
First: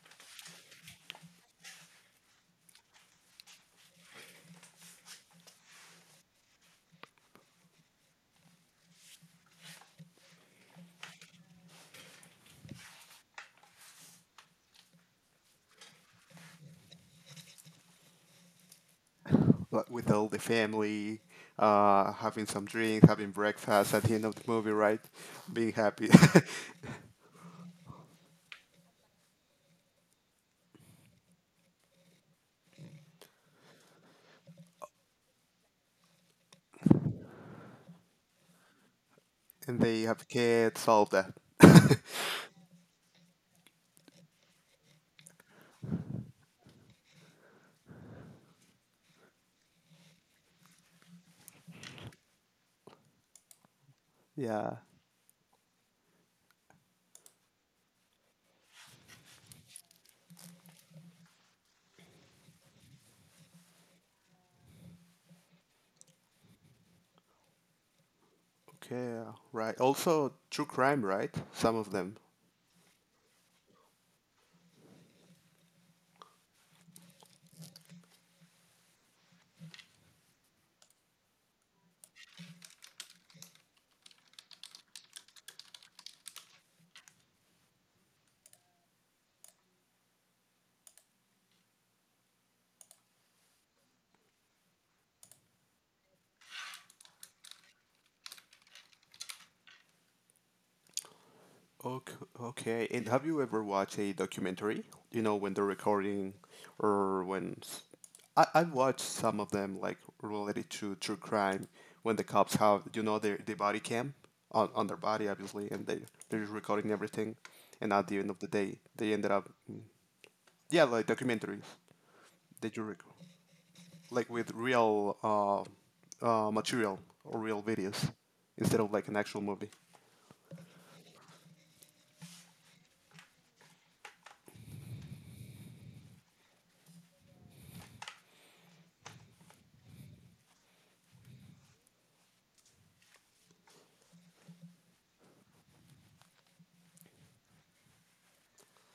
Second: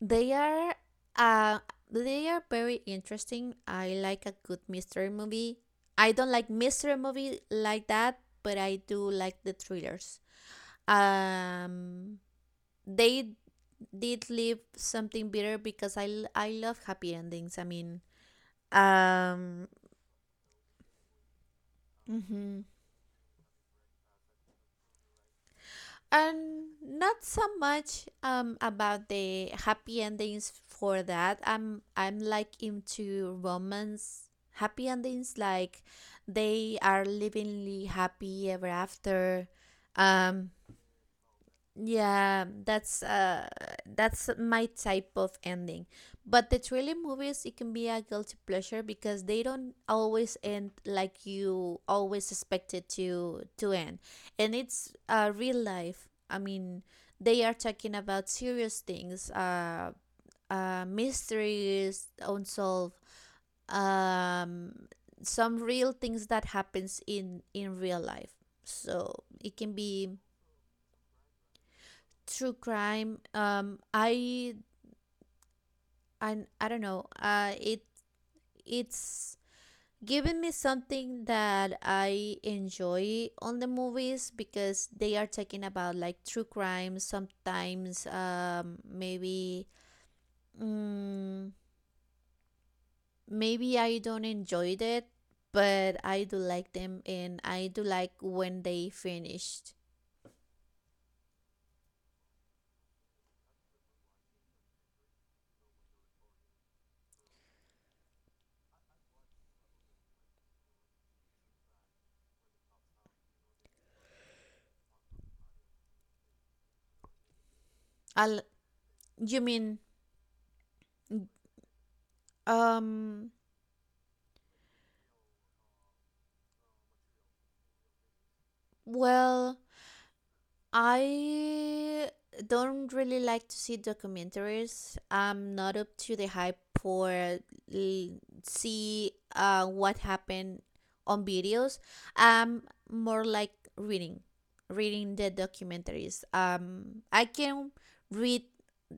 A: they are uh they are very interesting. I like a good mystery movie. I don't like mystery movie like that, but I do like the thrillers. Um they did leave something bitter because I love happy endings. I mean, um.
B: like with all the family, having some drinks, having breakfast at the end of the movie, right? Being happy,
A: And not so much about the happy endings for that. I'm like into romance happy endings like they are livingly happy ever after.
B: and they have
A: Um
B: kids, all that.
A: yeah, that's my type of ending. But the thriller movies it can be a guilty pleasure because they don't always end like you always expect it to end. And
B: Yeah.
A: it's real life. I mean, they are talking about serious things, mysteries, unsolved, um some real things that happens in real life.
B: Okay.
A: So it can
B: Right.
A: be.
B: Also, true crime, right? Some of them.
A: True crime, I don't know, it it's given me something that I enjoy on the movies because they are talking about like true crime sometimes. Mm, maybe I don't enjoy it, but I do like them and I do like when they finished.
B: Okay, okay. And have you ever watched a documentary? You know, when they're recording or when s- I watched some of them like related to true crime when the cops have, you know, their, the body cam on their body, obviously, and they, they're recording everything. And at the end
A: I
B: of the day, they ended
A: You
B: up,
A: mean
B: yeah, like documentaries that you record,
A: um
B: like with real material or real videos instead of like an actual
A: well,
B: movie
A: I don't really like to see documentaries. I'm not up to the hype for see what happened on videos. I'm more like reading, reading the documentaries. I can read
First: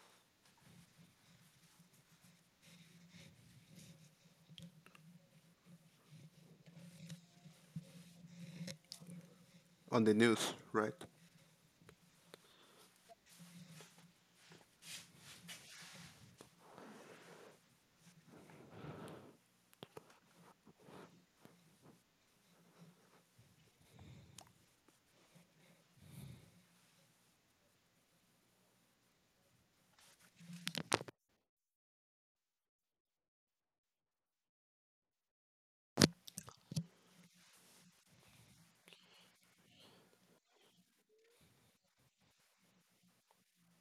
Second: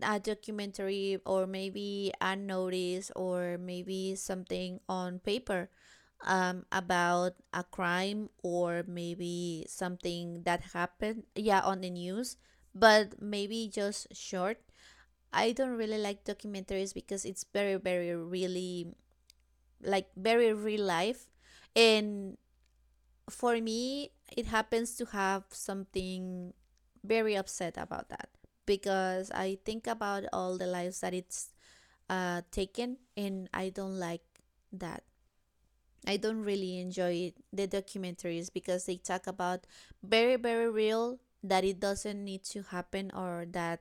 A: a documentary or maybe a notice or maybe something on paper about a crime or maybe
B: on the
A: something
B: news,
A: that
B: right?
A: happened, yeah, on the news, but maybe just short. I don't really like documentaries because it's very very really like very real life, and for me it happens to have something very upset about that because I think about all the lives that it's taken and I don't like that. I don't really enjoy it, the documentaries, because they talk about very very real that it doesn't need to happen or that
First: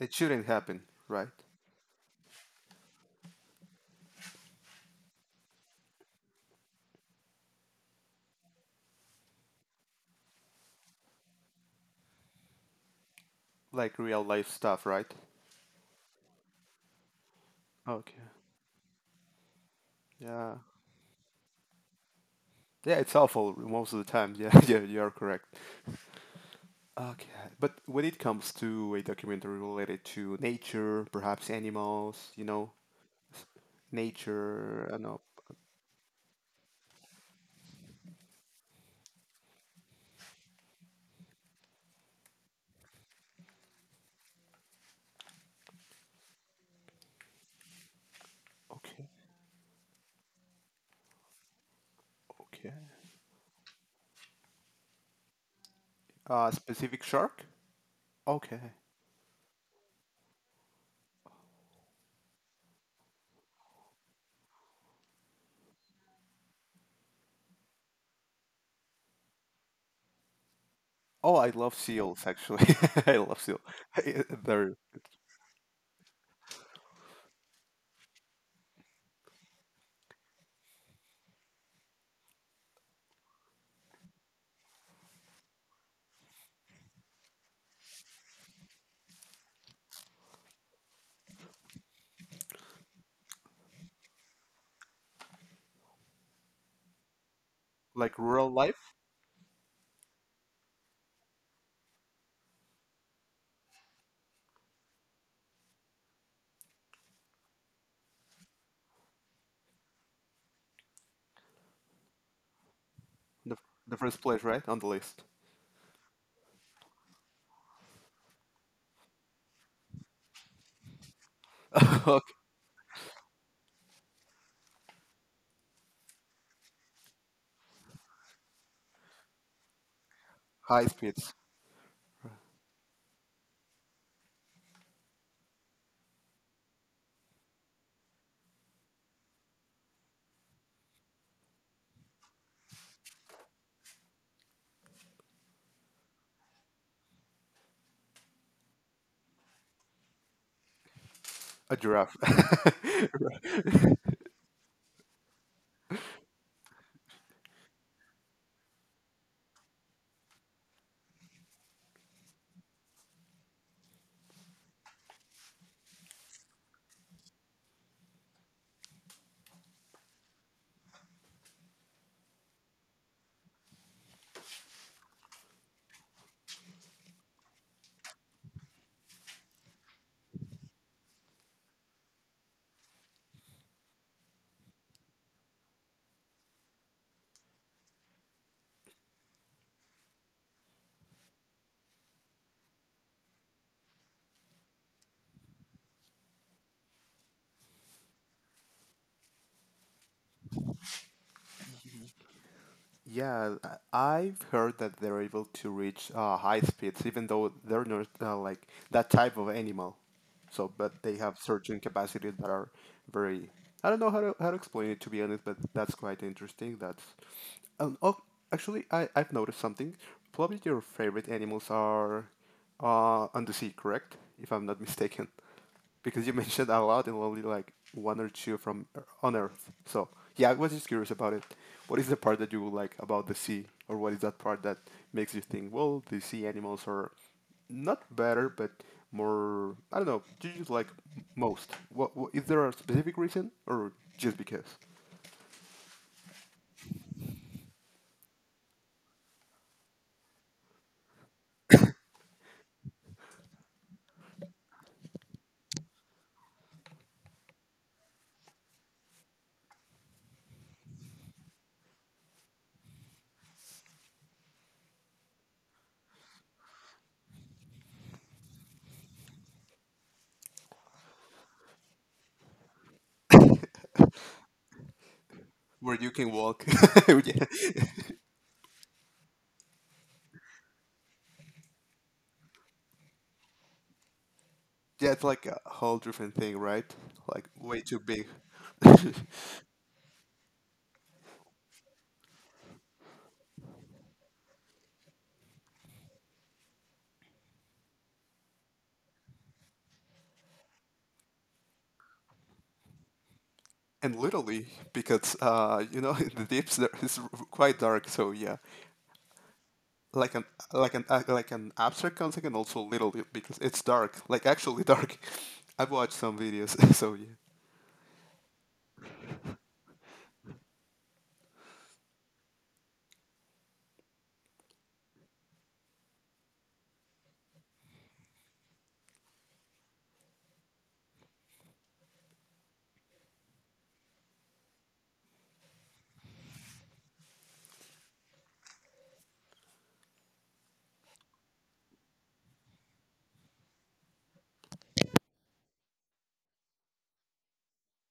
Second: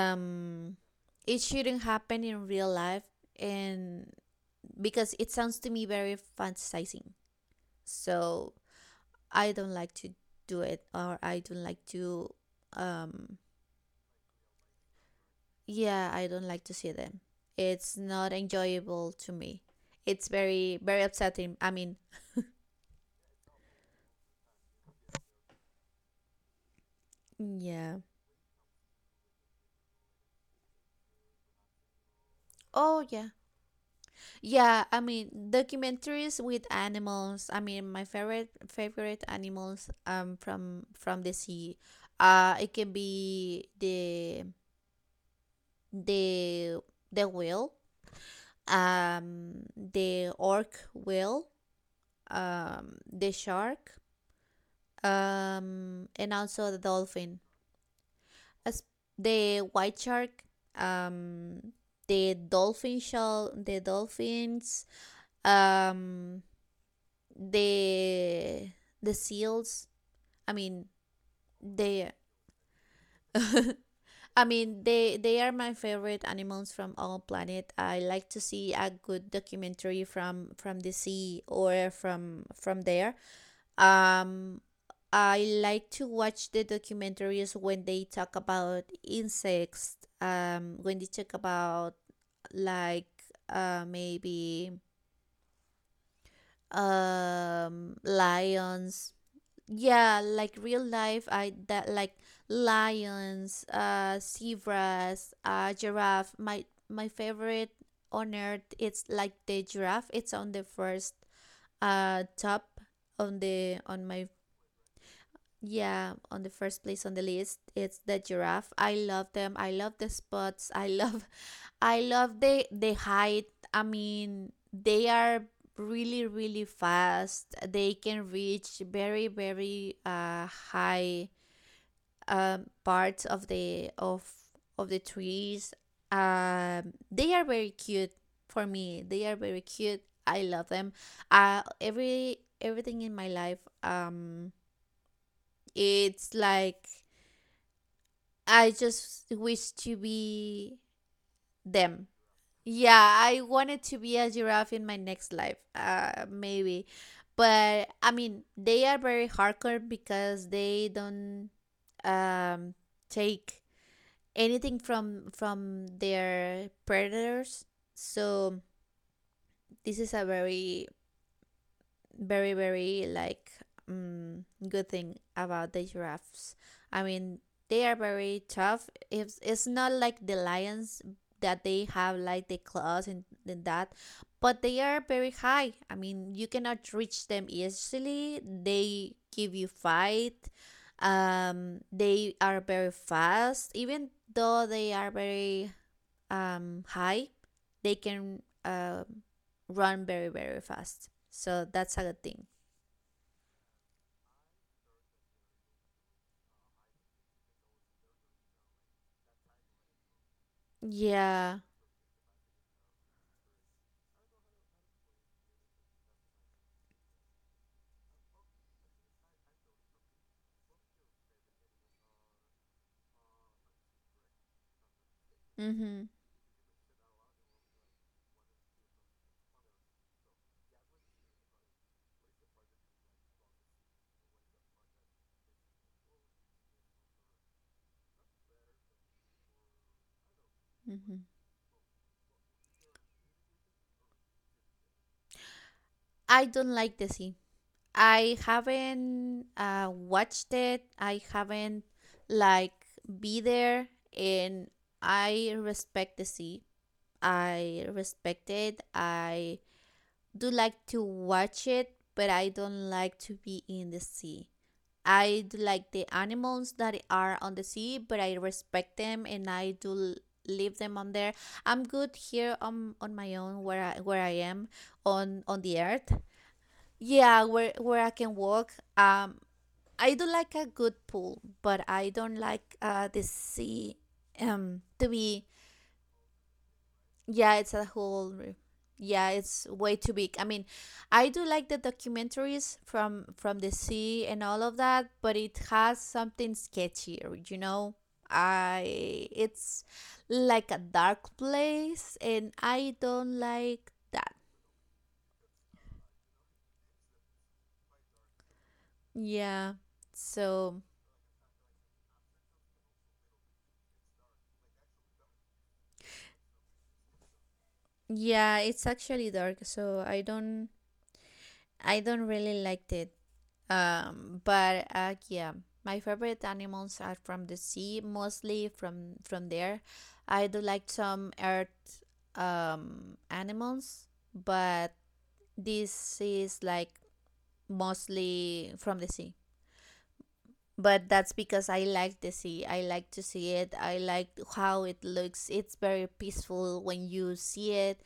B: It shouldn't happen, right?
A: it shouldn't happen in real life. And because it sounds to me very fantasizing. So I don't like to do it or I don't like to um
B: Like real life stuff, right?
A: yeah, I don't like to see them. It's
B: Okay.
A: not enjoyable to me. It's
B: Yeah.
A: very very upsetting. I mean,
B: Yeah, it's awful most of the time. Yeah, yeah, you're correct. Okay. But
A: yeah.
B: when it comes to a documentary related to nature, perhaps animals, you know,
A: Oh yeah.
B: s-
A: Yeah,
B: nature, I
A: I
B: know.
A: mean documentaries with animals. I mean my favorite favorite animals from the sea. It can be the the whale,
B: Okay.
A: the orc whale,
B: Okay.
A: the shark, and also the
B: Specific
A: dolphin.
B: shark? Okay.
A: As the white shark, um the dolphin shell, the dolphins, um the the seals. I mean
B: Oh, I love
A: they
B: seals actually. I love seal.
A: i
B: They're
A: they are my favorite animals from all planet. I like to see a good documentary from the sea or from there. um I like to watch the documentaries when they talk about insects, when they talk about, like, maybe,
B: like rural life,
A: lions. Yeah, like real life, I that like lions, zebras, giraffe. My favorite on earth it's like the giraffe. It's on the first, top, on
B: the,
A: the
B: the
A: on
B: first
A: my
B: place, right? On the list.
A: yeah, on the first place on the list, it's the giraffe. I love them. I love the spots. I love. I
B: Okay.
A: love the height. I mean, they are really really fast. They can reach very very,
B: High
A: high,
B: speeds.
A: parts of the trees. They are very cute for me. They are very cute. I love them. Everything in my life, it's like I just wish to be
B: A
A: them.
B: giraffe.
A: Yeah, I wanted to be a giraffe in my next life, maybe. But I mean, they are very hardcore because they don't, um, take anything from their predators. So this is a very very very, like, good thing about the giraffes. I mean, they are very tough. It's not like the lions that they have, like, the claws, and that, but they are very high. I mean, you cannot reach them easily. They give you fight. They are very fast, even though they are very, high, they can, run very very fast. So that's a good thing.
B: Yeah, I- I've heard that they're able to reach high speeds, even though they're not like that type of animal. So, but they have
A: Yeah.
B: certain capacities that are very. I don't know how to explain it to be honest, but that's quite interesting. That's oh, actually, I I've noticed something. Probably your favorite animals are on the sea, correct? If I'm not mistaken.
A: Mhm.
B: Because you mentioned out loud and only like one or two from Ear- on Earth. So yeah, I was just curious about it. What is the part that you like about the sea, or what is that part that makes you think, well, the sea animals are not better, but more I don't know. You just like
A: Mhm.
B: m- most. What is there a specific reason, or just because?
A: I don't like the sea. I haven't, watched it. I haven't, like, be there, and I respect the sea. I respect it. I do like to watch it, but I don't like to be in the sea. I do like the animals that are on the sea, but I respect them and I do leave them on there. I'm good here on my own where I am on the
B: Where
A: earth.
B: you can walk. yeah.
A: Yeah, where I can walk. I do like a good pool, but I don't like the sea, to
B: Yeah, it's like
A: be.
B: a whole different thing, right? Like
A: Yeah, it's
B: way
A: a
B: too big.
A: whole. Yeah, it's way too big. I mean, I do like the documentaries from the sea and all of that, but it has something sketchier. I it's like a dark place, and I don't like
B: and
A: that.
B: literally because the deeps there is quite dark so yeah
A: Yeah.
B: like an
A: So
B: like an abstract concept and also literally because it's dark like actually dark. I've watched some videos so yeah.
A: yeah, it's actually dark. So I don't really liked it. But yeah, my favorite animals are from the sea, mostly from there. I do like some earth, animals, but this is, like, mostly from the sea. But that's because I like the sea. I like to see it. I like how it looks. It's very peaceful when you see it.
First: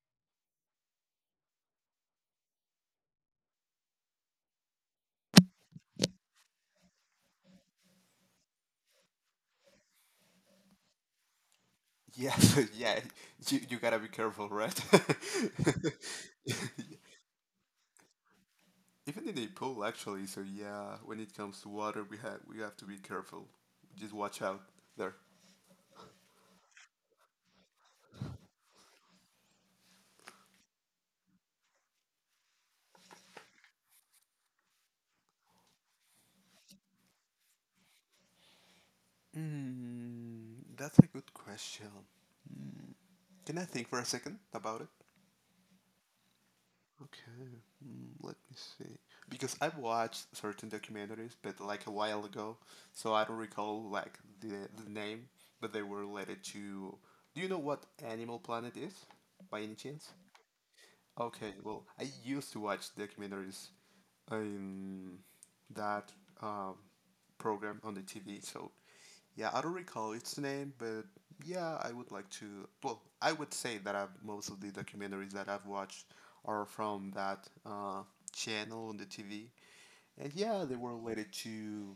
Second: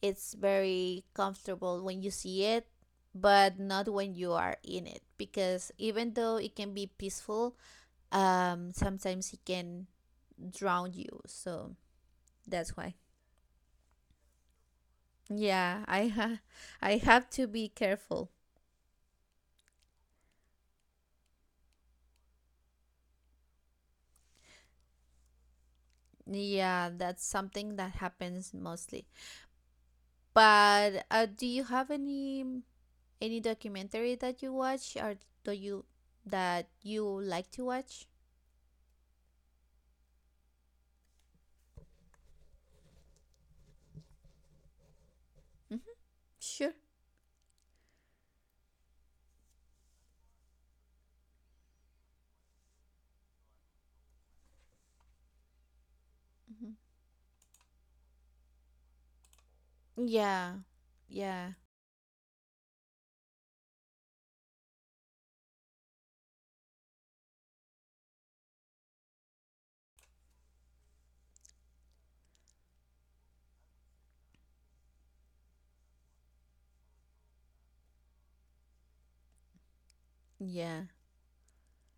A: It's very comfortable when you see it, but not when you are in it. Because even though it can be peaceful, sometimes it can drown you. So
B: Yes,
A: that's why.
B: yeah, you gotta be careful right.
A: Yeah, I have to be careful.
B: Even in a pool actually, so yeah, when it comes to water we have to be careful, just watch out there.
A: Yeah, that's something that happens mostly. But do you have any documentary that you watch, or do you that you like to watch?
B: That's a good question. Can I think for a second about it?
A: Hmm. Sure.
B: Okay, let me see. Because I've watched certain documentaries, but like a while ago, so I don't recall like the name, but they were related
A: Hmm.
B: to. Do you know what Animal Planet is, by any chance?
A: Yeah, yeah.
B: Okay, well, I used to watch documentaries in that um, program on the TV, so yeah, I don't recall its name, but yeah, I would like to. Well, I would say that I've, most of the documentaries that I've watched are from that channel on the TV, and yeah, they
A: Yeah.
B: were related to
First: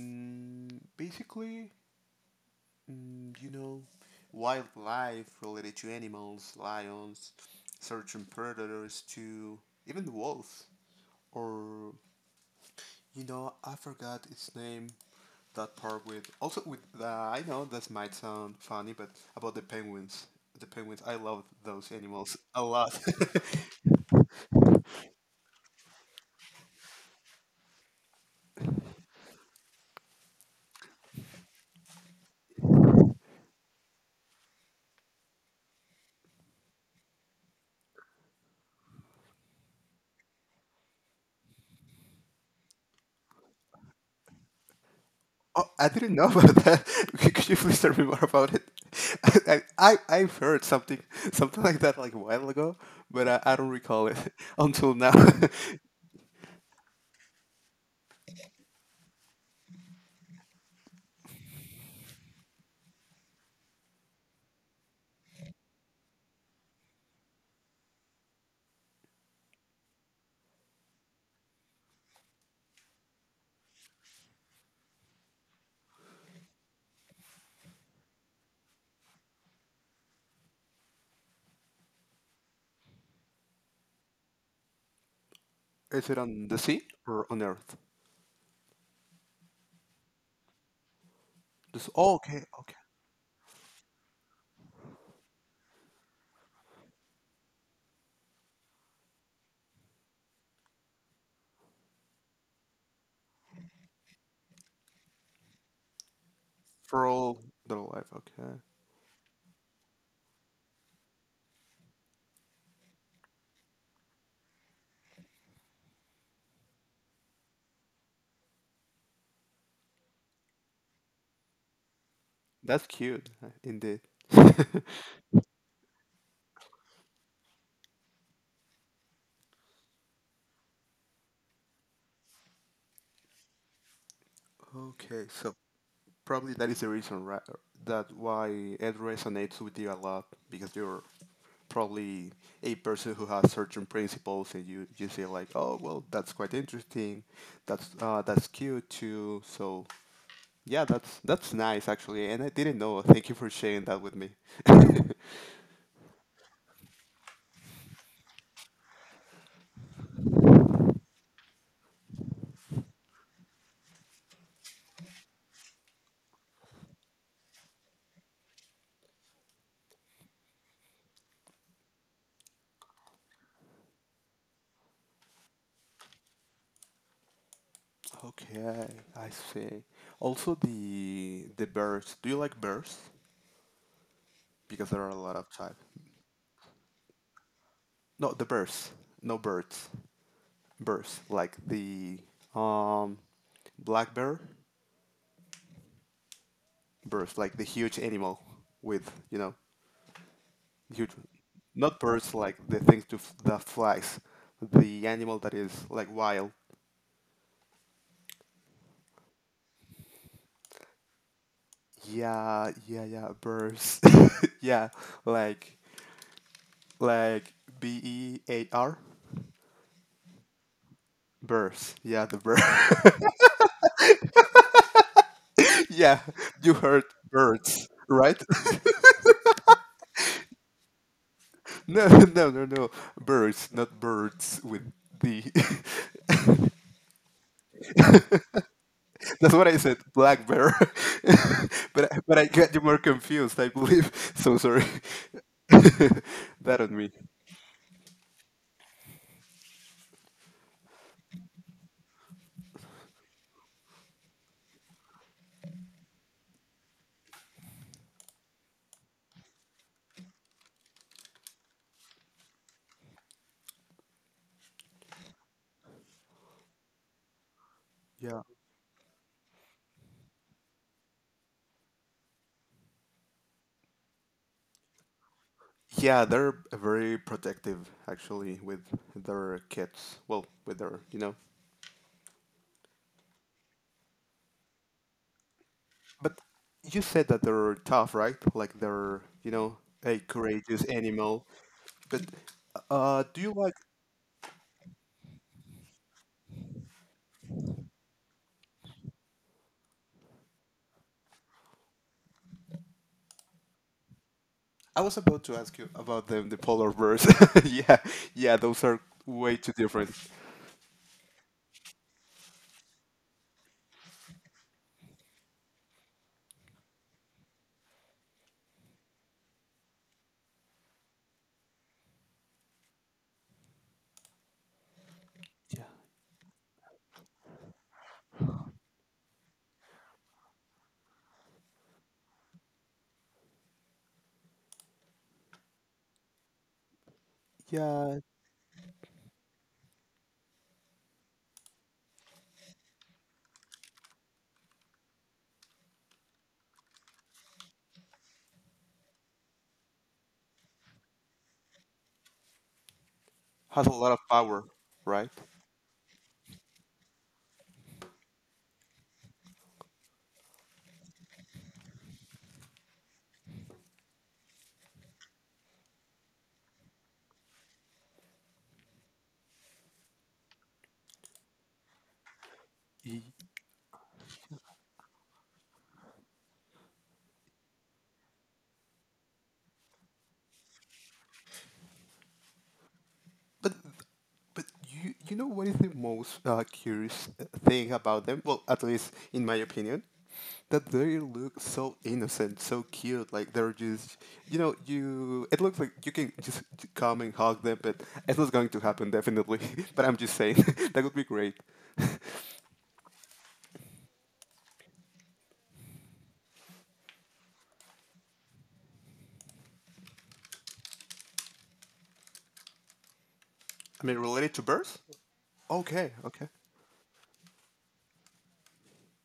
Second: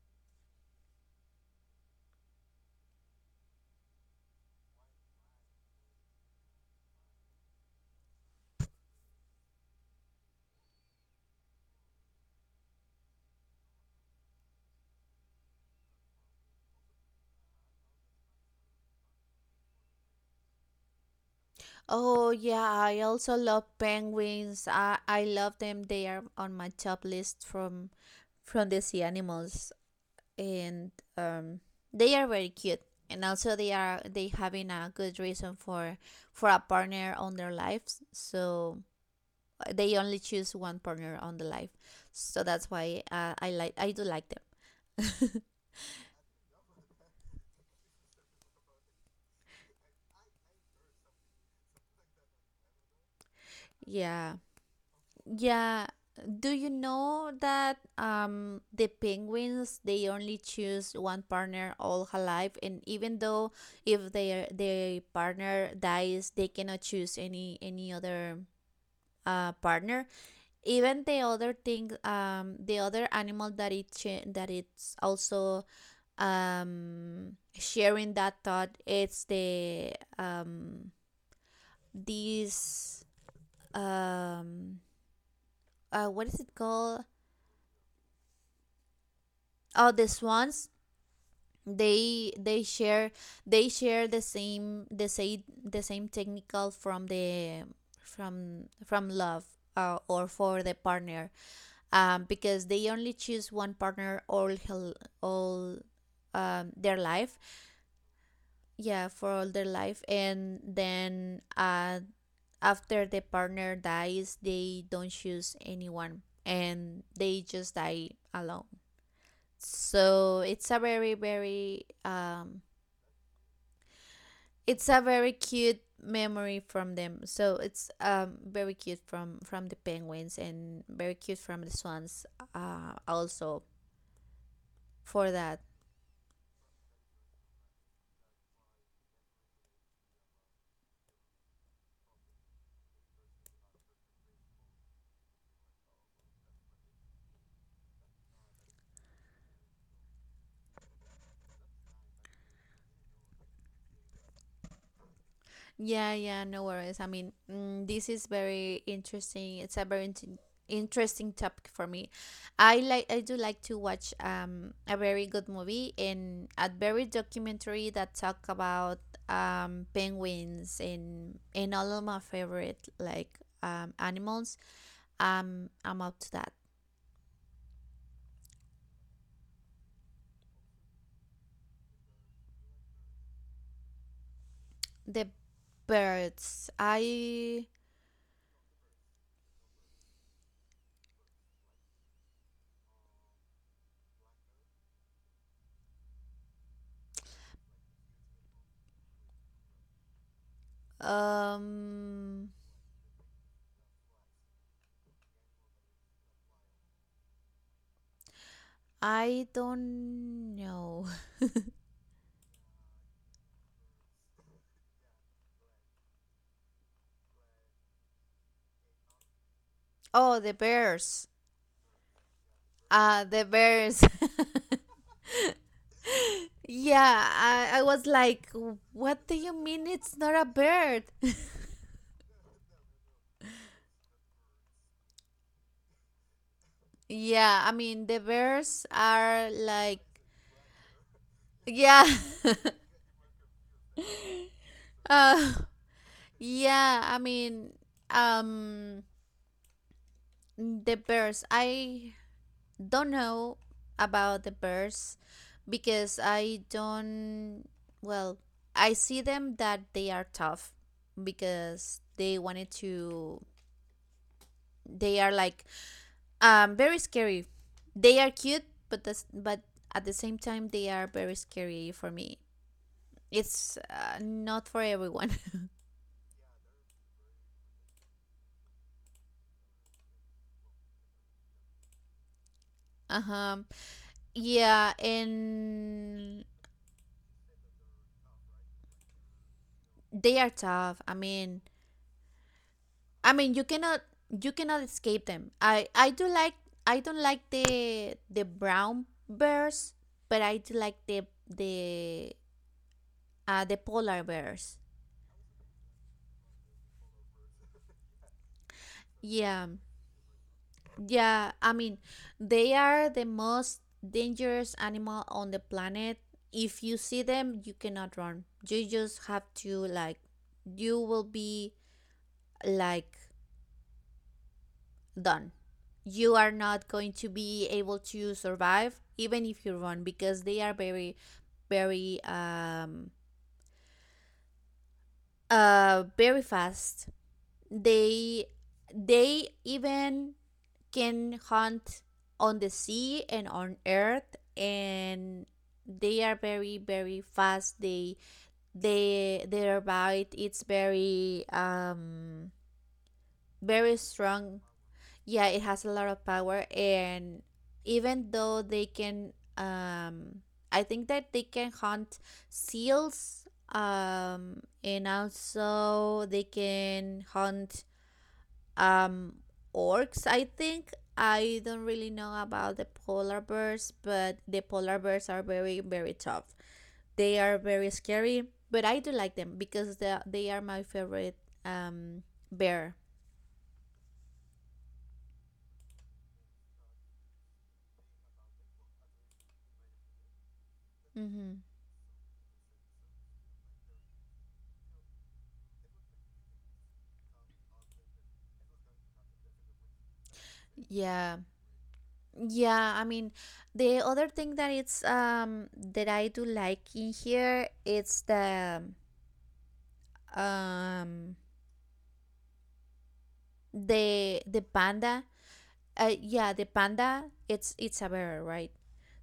B: mm, basically you know, wildlife related to animals, lions, certain predators, to even the wolves. Or, you know, I forgot its name. That part with also with the I know this might sound funny, but about the penguins. The penguins, I love those
A: Oh,
B: animals
A: yeah.
B: a lot.
A: I also love penguins. I love them. They are on my top list from the sea animals, and, um, they are very cute. And also, they are they having a good reason for a partner on their lives. So, they only choose one partner on the life. So that's why, I do like them.
B: Oh, I didn't know about that. Could you please tell me more about it? I, I've heard something something like that like a while ago, but I don't recall it
A: Yeah.
B: until now.
A: Yeah. Do you know that, the penguins, they only choose one partner all her life, and even though if their partner dies they cannot choose any other, partner? Even the other thing, the other animal that that it's also, sharing that thought, it's the, um these, um
B: Is it
A: what is
B: on
A: it
B: the sea
A: called?
B: or on Earth?
A: Oh, the swans,
B: This, oh,
A: they
B: okay,
A: they
B: okay.
A: share. They share the same technical from the, from love, or for the partner, because they only choose one partner all, all, their
B: For
A: life.
B: all the life, okay.
A: Yeah, for all their life. And then, after the partner dies they don't choose anyone and they just die alone. So it's a very very,
B: That's cute, indeed.
A: it's a very cute memory from them. So it's, very cute from the penguins and very cute from the swans, also,
B: Okay,
A: for
B: so
A: that.
B: probably that is the reason, right, that why it resonates with you a lot because you're probably a person who has certain principles and you say like oh well that's quite interesting, that's cute too, so yeah, that's nice actually and I didn't know. Thank you for sharing that with me. Okay,
A: Yeah, yeah, no worries. I mean, this is very interesting. It's a very, interesting topic for me. I do like to watch, a very good movie and a very documentary that talk about, penguins, and all of my favorite, like, animals. I'm up to that.
B: I see, also the birds, do you like birds? Because there are a
A: The
B: lot of types.
A: birds. I,
B: No, the birds, no birds, birds, like the um, black bear birds, like the huge animal with you know huge, not birds
A: um
B: like the things to f- the flies, the animal that is like wild.
A: I don't know.
B: Yeah, yeah, yeah, birds. yeah, like like bear
A: Oh, the bears.
B: birds. Yeah, the bird.
A: The bears.
B: yeah, you heard
A: Yeah, I
B: birds,
A: was
B: right?
A: like, what do you mean it's not a bird?
B: No, no, no, no, birds, not birds with the.
A: Yeah, I mean the bears are
B: That's what I said,
A: like.
B: black bear.
A: Yeah.
B: But I- but I got you more confused, I believe. So sorry.
A: uh,
B: That on
A: yeah,
B: me.
A: I mean, um the bears. I don't know about the birds because I don't, well, I see them that they are tough because they wanted to, they are like, very scary. They are
B: Yeah.
A: cute but, at the same time they are very scary for me. It's, not for everyone.
B: Yeah, they're very protective actually with their kids. Well, with their, you know.
A: Uh-huh. Yeah,
B: But
A: and
B: you said that they're tough, right? Like they're, you know, a
A: they are
B: courageous
A: tough. I
B: animal.
A: mean,
B: But
A: I
B: do you
A: mean, you
B: like?
A: cannot you cannot escape them. I don't like the brown bears, but I do like the polar bears.
B: I was about to ask you about them, the polar bears. Yeah, yeah, those are way
A: Yeah.
B: too different.
A: Yeah, I mean, they are the most dangerous animal on the planet. If you see them, you cannot run. You just have to, like, you will be, like, done. You are not going to be able to survive even if you run because they are very, very, very fast.
B: Yeah,
A: They they even can hunt on the sea and on earth, and they are very very fast. They their bite, it's very,
B: has a
A: very
B: lot of
A: strong.
B: power, right?
A: Yeah, it has a lot of power. And even though they can, I think that they can hunt seals, and also they can hunt, um orcs, I think. I don't really know about the polar bears, but the polar bears are very very tough. They are very scary, but I do like them because they are my favorite, um bear.
B: But but you you know what is the most curious thing about them? Well, at least in my opinion, that they look
A: Hmm.
B: so innocent, so cute. Like they're just you know you. It looks like you can just come and hug them, but it's not going to happen definitely. But I'm just saying that would be
A: Yeah.
B: great.
A: Yeah, I mean, the other thing that it's, that I do like in here, it's the, um
B: I mean,
A: the
B: related to
A: the
B: birds?
A: panda.
B: Okay, okay,
A: Yeah, the panda, it's a bear, right?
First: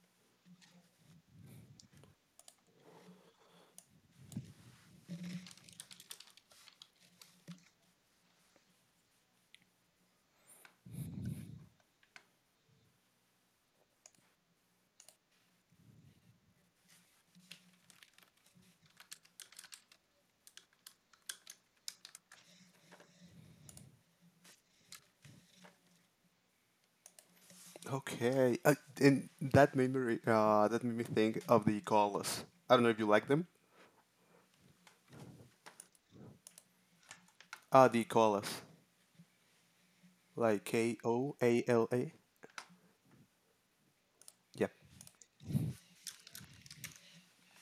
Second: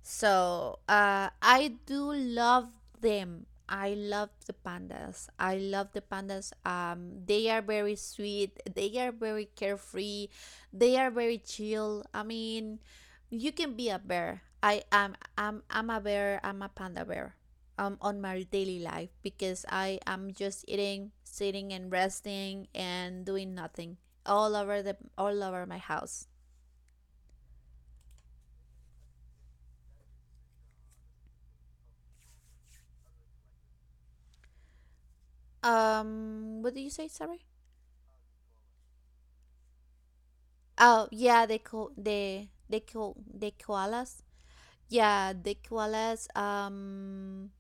A: So, I do love them. I love the pandas. I love the pandas. They are very sweet. They are very carefree. They are very chill. I mean, you can be a bear. I am. I'm. I'm a bear. I'm a panda bear. On my daily life because I am just eating, sitting, and resting and doing nothing all over my house.
B: okay. And that made me think of the koalas. I don't know if you like them.
A: What did you say? Sorry.
B: The koalas, like K
A: Oh,
B: O
A: yeah,
B: A L A.
A: the koalas.
B: Yep.
A: Yeah, the koalas.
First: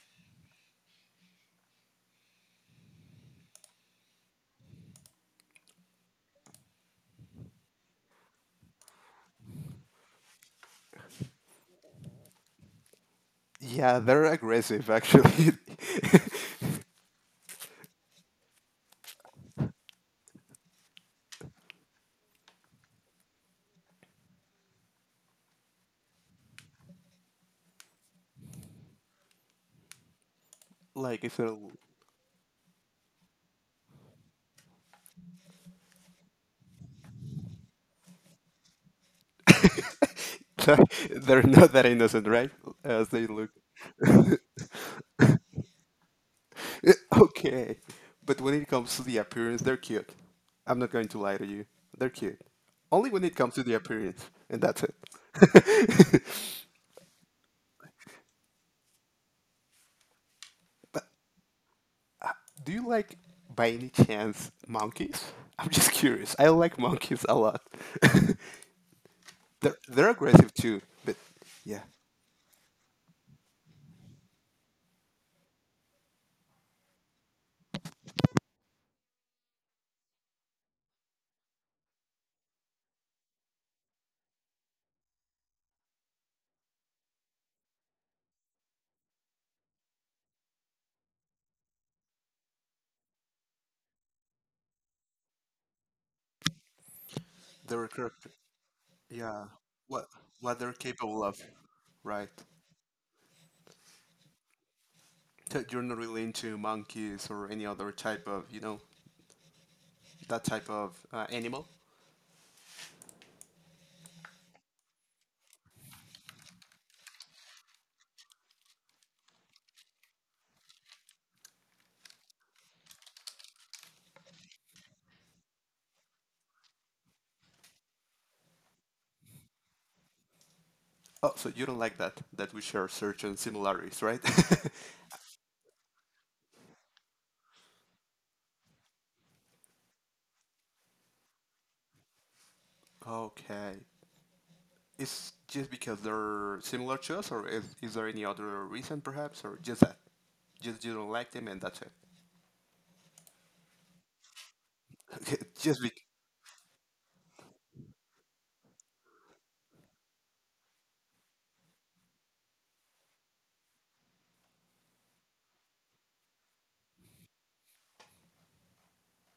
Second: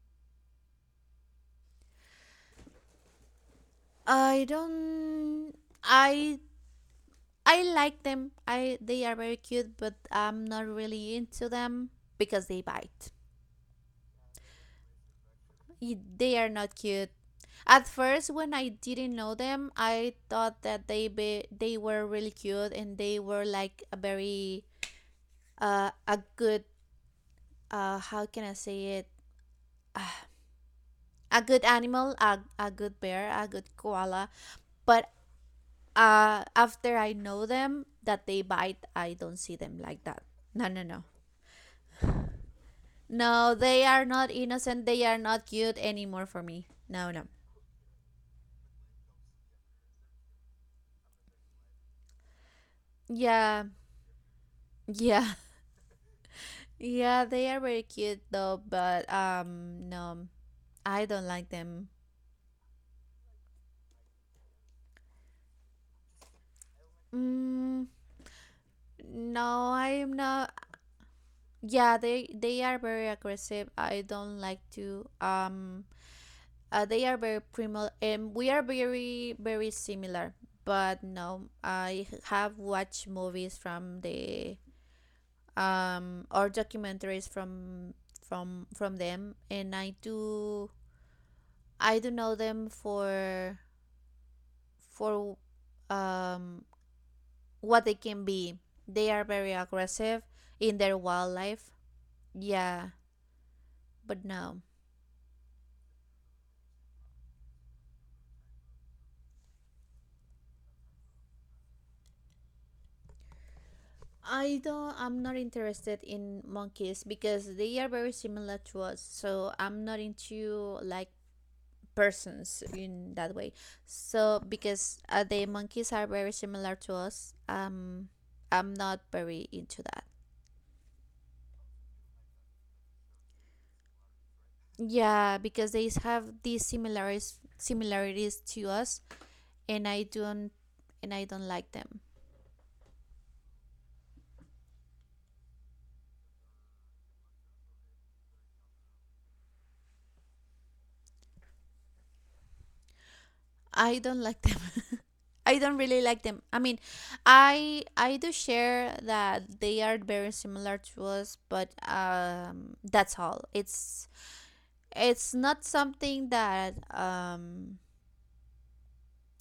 A: I don't. I I like them. I they are very cute, but I'm not really into them because they bite.
B: Yeah, they're aggressive actually.
A: They are not cute. At first, when I didn't know them, I thought that they were really cute, and they were like a very, a good, how can I say it?
B: Like if
A: A
B: they're
A: good animal, a good bear, a good koala. But after I know them that they bite, I don't see them like that. No, no, no.
B: they're not that innocent, right? As they look.
A: No, they are not innocent. They are not cute anymore for me. No, no.
B: Okay, but when it comes to the appearance, they're cute. I'm not going to lie to you. They're cute. Only when it comes
A: Yeah,
B: to the appearance, and that's
A: yeah,
B: it.
A: yeah. They are very cute though, but, no, I
B: but
A: don't like them.
B: uh, do you like, by any chance, monkeys? I'm just curious. I like monkeys a lot.
A: Mm, no, I
B: They're
A: am not.
B: aggressive too, but yeah.
A: Yeah, they are very aggressive. I don't like to, they are very primal, and we are very very similar. But no, I have watched movies from the, or documentaries from from them, and I do know them for, um what
B: They're
A: they can be. They are
B: Yeah.
A: very
B: What
A: aggressive
B: what they're
A: in their
B: capable of,
A: wildlife.
B: right?
A: Yeah, but no.
B: So you're not really into monkeys or any other type of, you know, that type of animal.
A: I'm not interested in monkeys because they are very similar to us. So I'm not into, like, persons in that way. So because, the monkeys are very similar to us, I'm not very into that.
B: Oh, so you don't like that that we share certain similarities, right?
A: Yeah, because they have these similarities to us, and I don't and I don't like them.
B: Okay. It's just because they're similar to us, or is there any other reason perhaps, or just that? Just you don't like them and that's it.
A: I don't like them.
B: Okay,
A: I don't
B: just be
A: really like them. I mean, I do share that they are very similar to us, but, that's all. It's not something that,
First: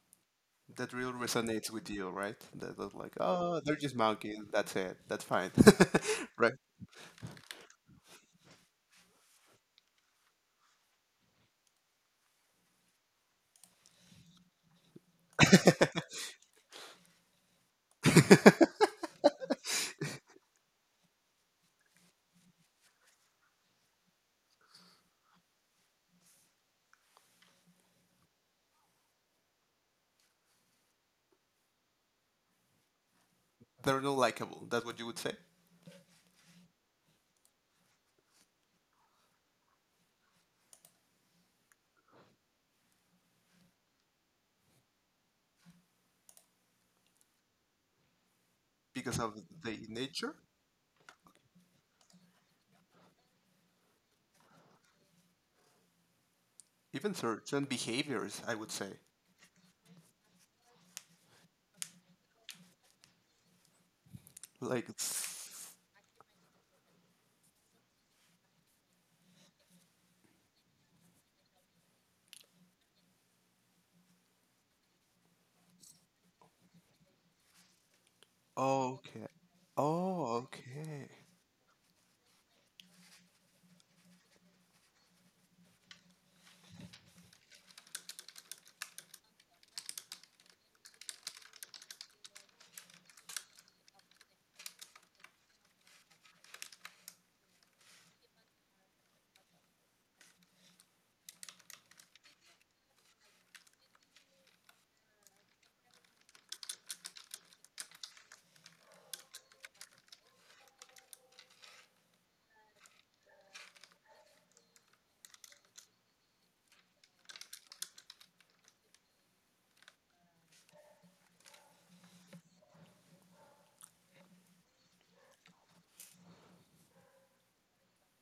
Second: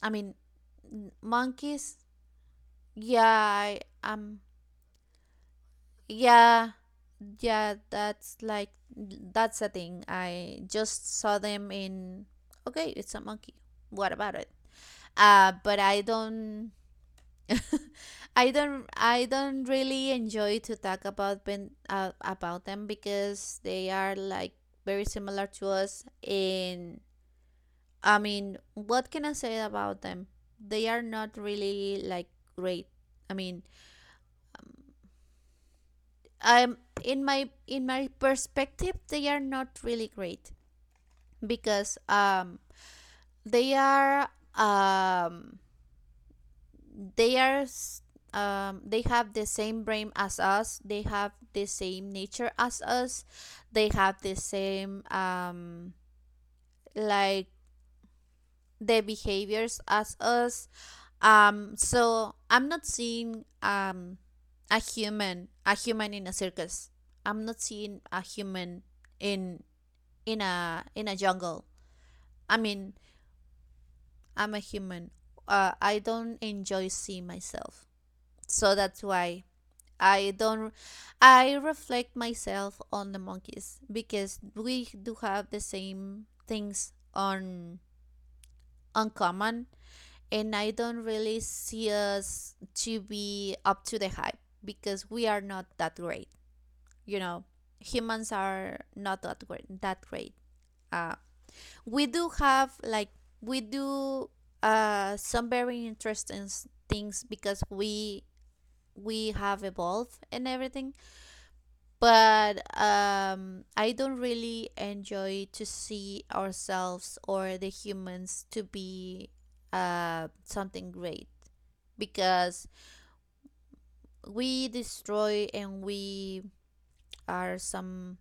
A: I mean,
B: that really resonates with
A: monkeys.
B: you, right? That, that's like,
A: Yeah,
B: oh, they're
A: I,
B: just monkeys. That's it. That's fine, right?
A: yeah, yeah. That's a thing. I just saw them in. Okay, it's a monkey. What about it? But I don't. I don't really enjoy to talk about, about them because they are, like, very similar to us in. I mean, what can I say about them? They are not really, like, great. I mean,
B: They're not likable. That's what you would say
A: I'm in my perspective, they are not really great because they are um they are s- they
B: because
A: have
B: of
A: the
B: the
A: same brain
B: nature,
A: as us. They have the same nature as us. They have the same
B: even
A: like
B: certain behaviors. I would say
A: the behaviors as us. So I'm not seeing
B: like,
A: a human in a circus. I'm not seeing a human in a jungle. I mean, I'm a human. I don't enjoy seeing myself, so that's
B: okay,
A: why I
B: oh
A: don't
B: okay.
A: I reflect myself on the monkeys because we do have the same things on uncommon, and I don't really see us to be up to the hype because we are not that great. You know, humans are not that great. Uh, we do have like we do some very interesting things because we have evolved and everything, but I don't really enjoy to see ourselves or the humans to be something great because we destroy, and we are some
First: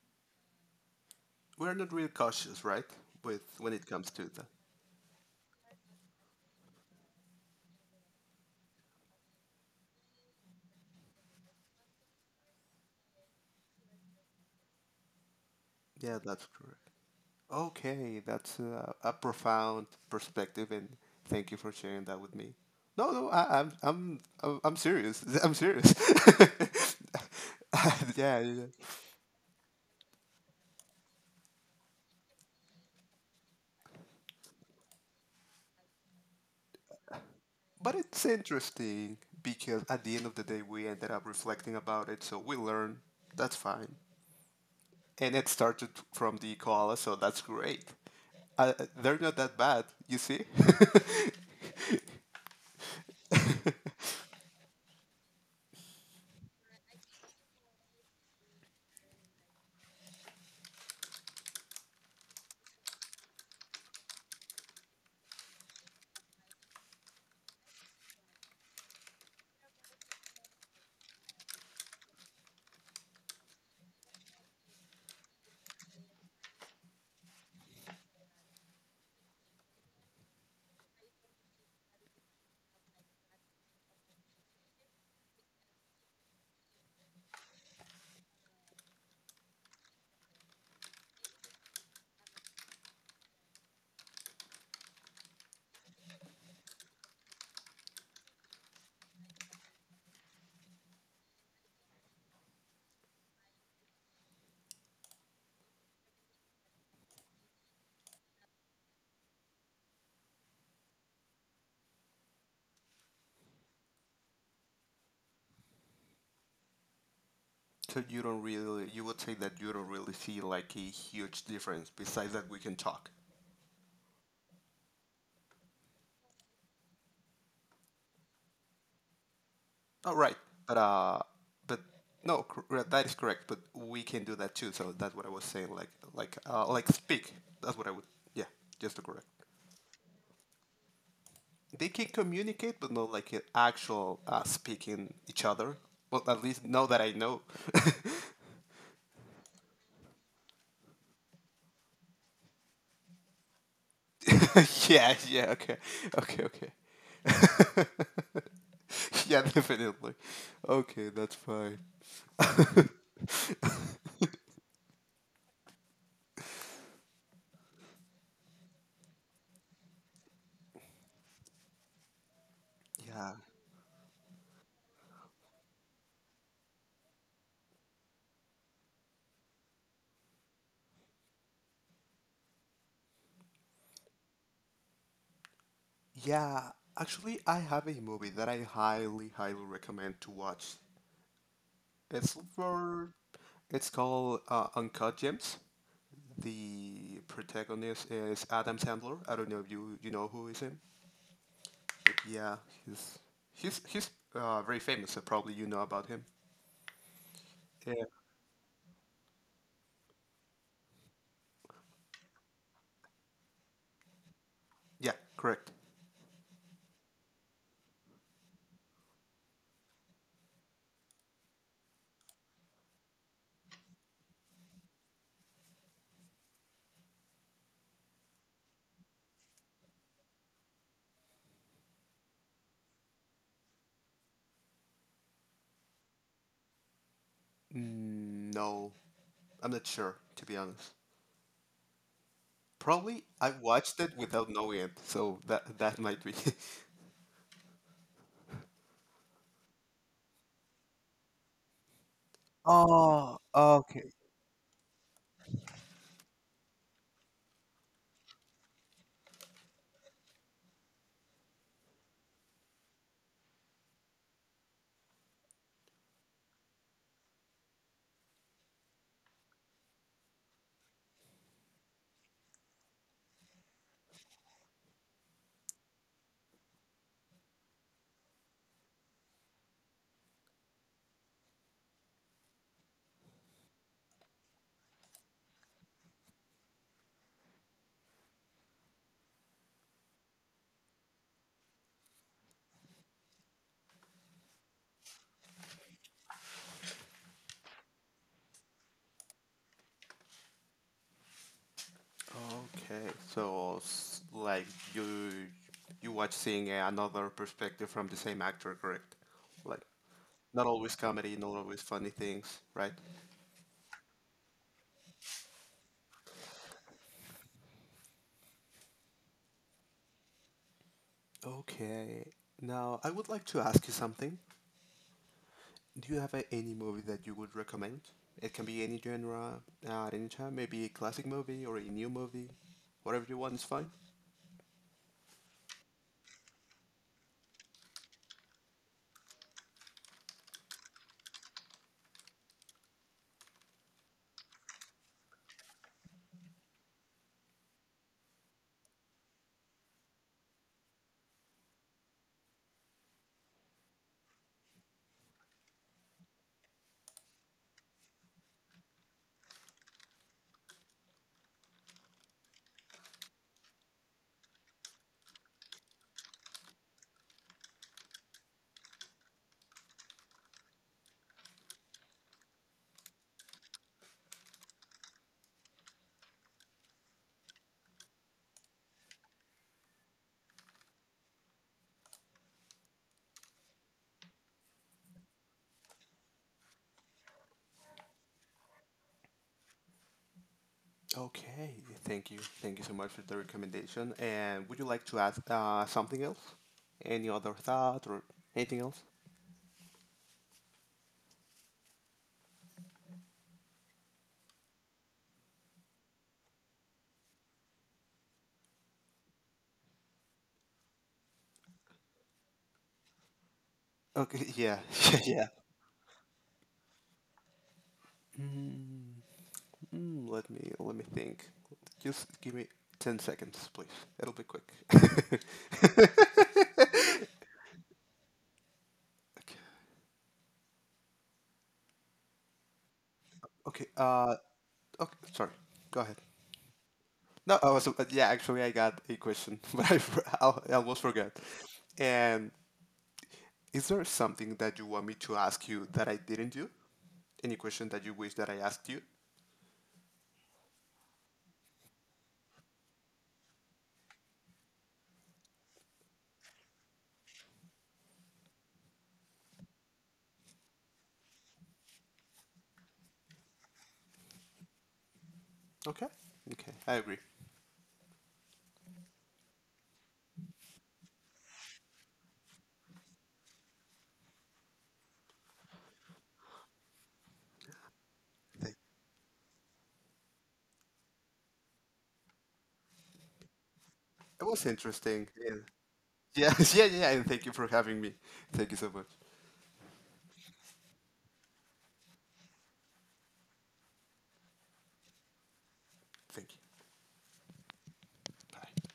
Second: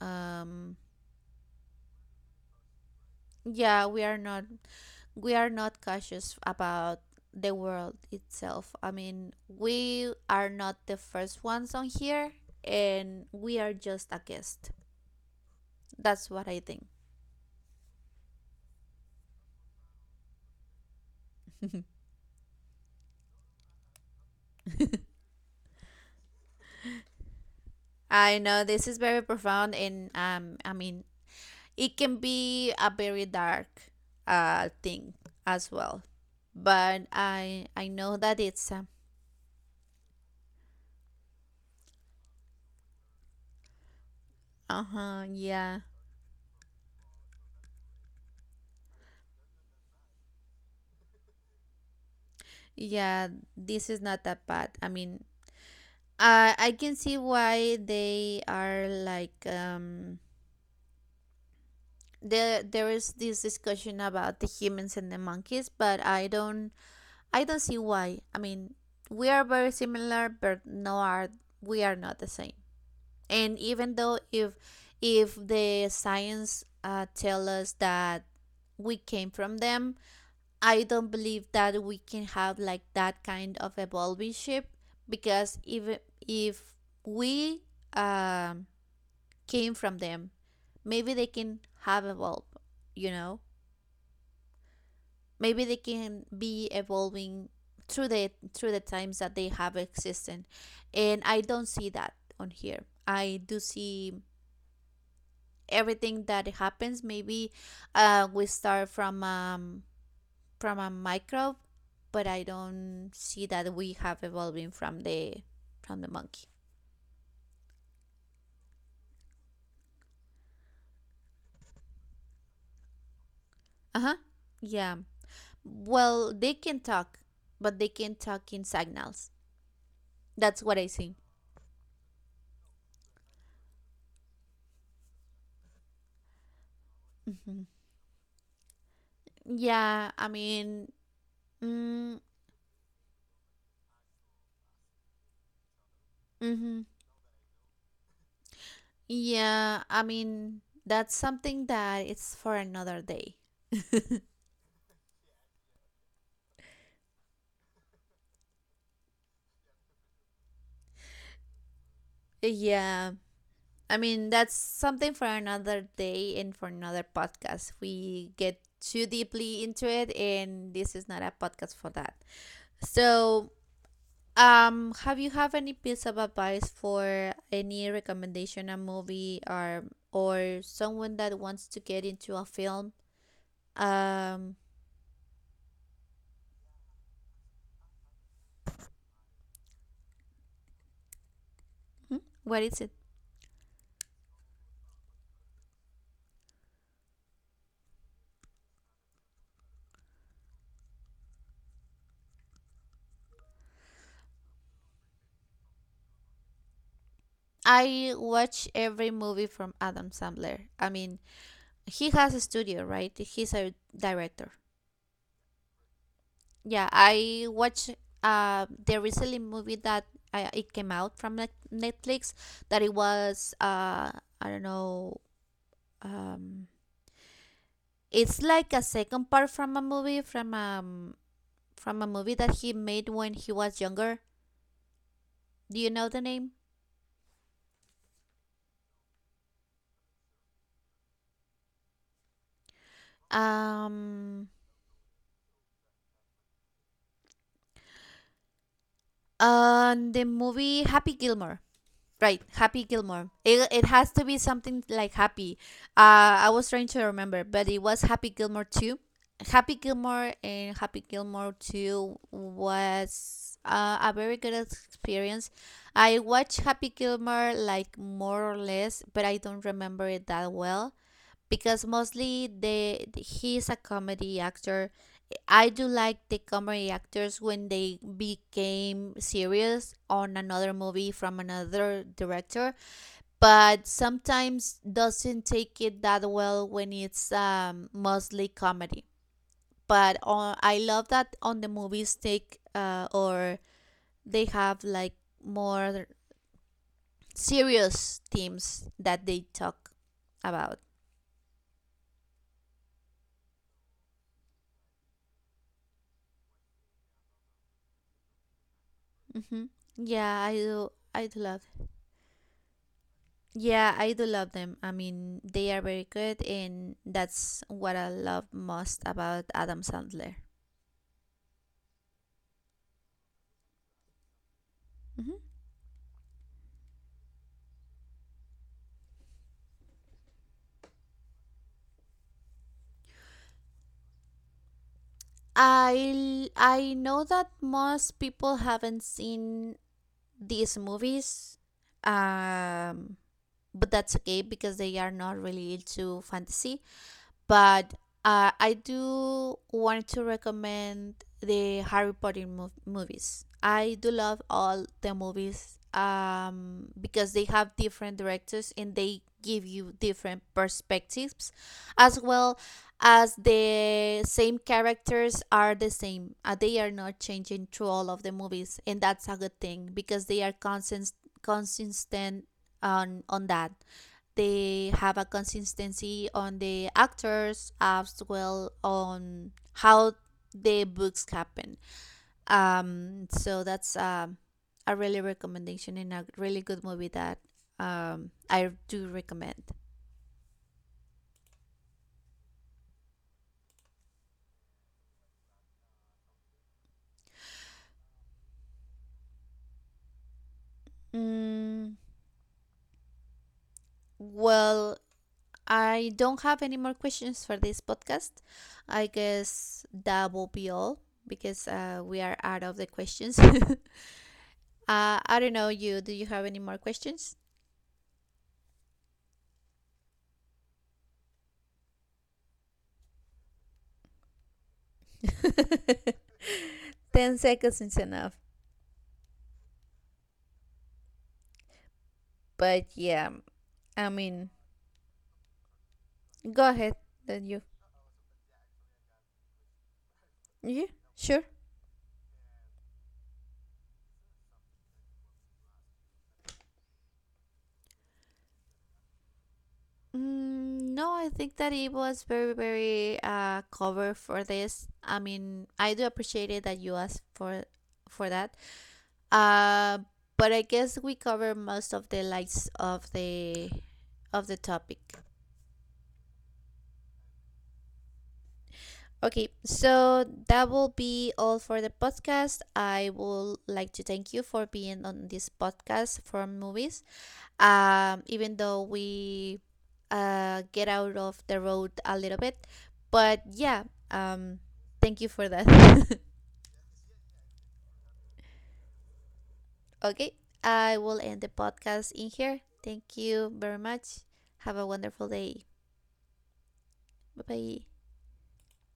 A: um
B: We're not really cautious, right? With when
A: yeah,
B: it comes to that.
A: we are not cautious about the world itself. I mean, we are not the first ones on here, and we are just a guest.
B: Yeah,
A: That's
B: that's
A: what I think.
B: correct. Okay, that's a profound perspective, and thank you for sharing that with me. No, no, I, I'm serious. I'm serious. Yeah,
A: I
B: yeah.
A: know this is very profound, and I mean, it can be a very dark thing as well. But I
B: But
A: know
B: it's
A: that it's
B: interesting because at the end of the day, we ended up reflecting about it, so we learned. That's fine.
A: uh huh.
B: And it
A: Yeah.
B: started from the koala, so that's great. They're not that bad, you see?
A: Yeah, this is not
B: So
A: that bad. I mean, I can see why they are like there is this discussion about the humans and the monkeys, but I don't see why. I mean, we are very similar, but no are we are not the same. And even though, if the science tell us that we came from them, I don't believe that we can have like that kind of evolving ship. Because even if we um, came from them, maybe they can have evolved, you know. Maybe they can be evolving through the times that they have existed, and I don't see that on here. I do see everything that happens. Maybe we start from a microbe, but I don't see that we have evolving from the monkey.
B: you don't really, you would say that you don't really see like a huge difference besides that we can talk.
A: Uh huh. Yeah. Well, they can talk, but they can talk in signals.
B: Oh right,
A: That's
B: but,
A: what I see.
B: but no, cor- that is correct. But we can do that too. So that's what I was saying. Like speak.
A: Hmm.
B: That's what I would, yeah, just to correct.
A: Yeah. I mean.
B: They can
A: Mm,
B: communicate, but not like a actual speaking each other. Well, at least
A: mm-hmm.
B: now that I know.
A: Yeah. I mean, that's something that it's for another day.
B: Yeah, yeah, okay, okay, okay. Yeah, definitely. Okay, that's fine.
A: Yeah. I mean, that's something for another day and for another podcast. We get too deeply into it, and this is not a podcast for that.
B: Yeah,
A: So, have you have any piece of advice for any recommendation, a movie, or someone that wants to get into a film? Um,
B: yeah. Actually, I have a movie that I highly, highly recommend to watch.
A: hmm,
B: It's
A: what is it?
B: for, it's called Uncut Gems. The protagonist is Adam Sandler. I don't know if you know who is him. Yeah, he's he's very famous. So probably you know about him. Yeah.
A: I watch every movie from Adam Sandler. I mean, he has a studio, right? He's a director.
B: Yeah, correct.
A: Yeah, I watched the recently movie that it came out from Netflix that it was I don't know, um, it's like a second part from a movie that he made when he was younger. Do you know the name?
B: No, I'm not sure to be honest. Probably I watched it without
A: Um,
B: knowing it, so that that might be.
A: and the movie Happy Gilmore. Right, Happy Gilmore.
B: Oh,
A: It
B: okay.
A: has to be something like Happy. I was trying to remember, but it was Happy Gilmore 2. Happy Gilmore and Happy Gilmore 2 was a very good experience. I watched Happy Gilmore like more or less, but I don't remember it that well, because mostly the he's a comedy actor. I do like the comedy actors when they became serious on another movie from another director, but sometimes doesn't take it that well when it's mostly comedy. But on, I love that on the movies take or they have like more serious themes that they talk about.
B: Okay, so s- like you you watch seeing a- another perspective from the same actor, correct?
A: Hmm.
B: Like
A: Yeah, I
B: not
A: do.
B: always
A: I
B: comedy,
A: do
B: not
A: love.
B: always funny things, right?
A: Yeah, I do love them. I mean, they are very good, and that's what I love most about Adam Sandler.
B: Okay. Now I would like to ask you something.
A: Mhm.
B: Do you have a, any movie that you would recommend? It can be any genre, at any time, maybe a classic movie or a new movie. Whatever you want is fine.
A: I know that most people haven't seen these movies, um, but that's okay because they are not really into fantasy. But I do want to recommend the Harry Potter movies. I do love all the movies because they have different directors, and they give you different perspectives, as well. As the same characters are the same. They are not changing through all of the movies, and that's a good thing because they are consistent, consistent on that. They have a consistency on the actors as well, on how the books happen. So that's a really recommendation and a really good movie that I do recommend.
B: Okay, thank you. Thank you so much for the recommendation. And would you like to ask something else? Any other thought or anything else?
A: Mm, well, I don't have any more questions for this podcast. I guess that will be all, because we are out of the questions.
B: Okay, yeah,
A: I
B: yeah.
A: don't know, you — do you have any more questions?
B: Let me think. Just give me 10 seconds, please. It'll be quick.
A: 10 seconds is enough. But yeah,
B: Okay,
A: I mean,
B: okay, sorry. Go ahead.
A: go ahead. Then
B: No,
A: you.
B: I was, yeah, actually, I got a question, but I, for- I'll- I
A: Yeah,
B: almost forgot.
A: sure.
B: And is there something that you want me to ask you that I didn't do? Any question that you wish that I asked you?
A: Mm, no, I think that it was very, very cover for this. I mean, I do appreciate it that you asked for that. Uh, but I guess we cover most of the likes of the topic.
B: Okay. Okay, I agree.
A: Okay, so that will be all for the podcast. I would like to thank you for being on this podcast for movies. Even
B: Thank-
A: though we get out of the road a little bit. But yeah,
B: It
A: um,
B: was
A: thank
B: interesting.
A: you for
B: And-
A: that.
B: Yeah, yeah, yeah, and thank you for having me. Thank you so much.
A: Okay, I will end the podcast in here. Thank you very much. Have a wonderful day.
B: Thank you.
A: Bye bye.
B: Bye.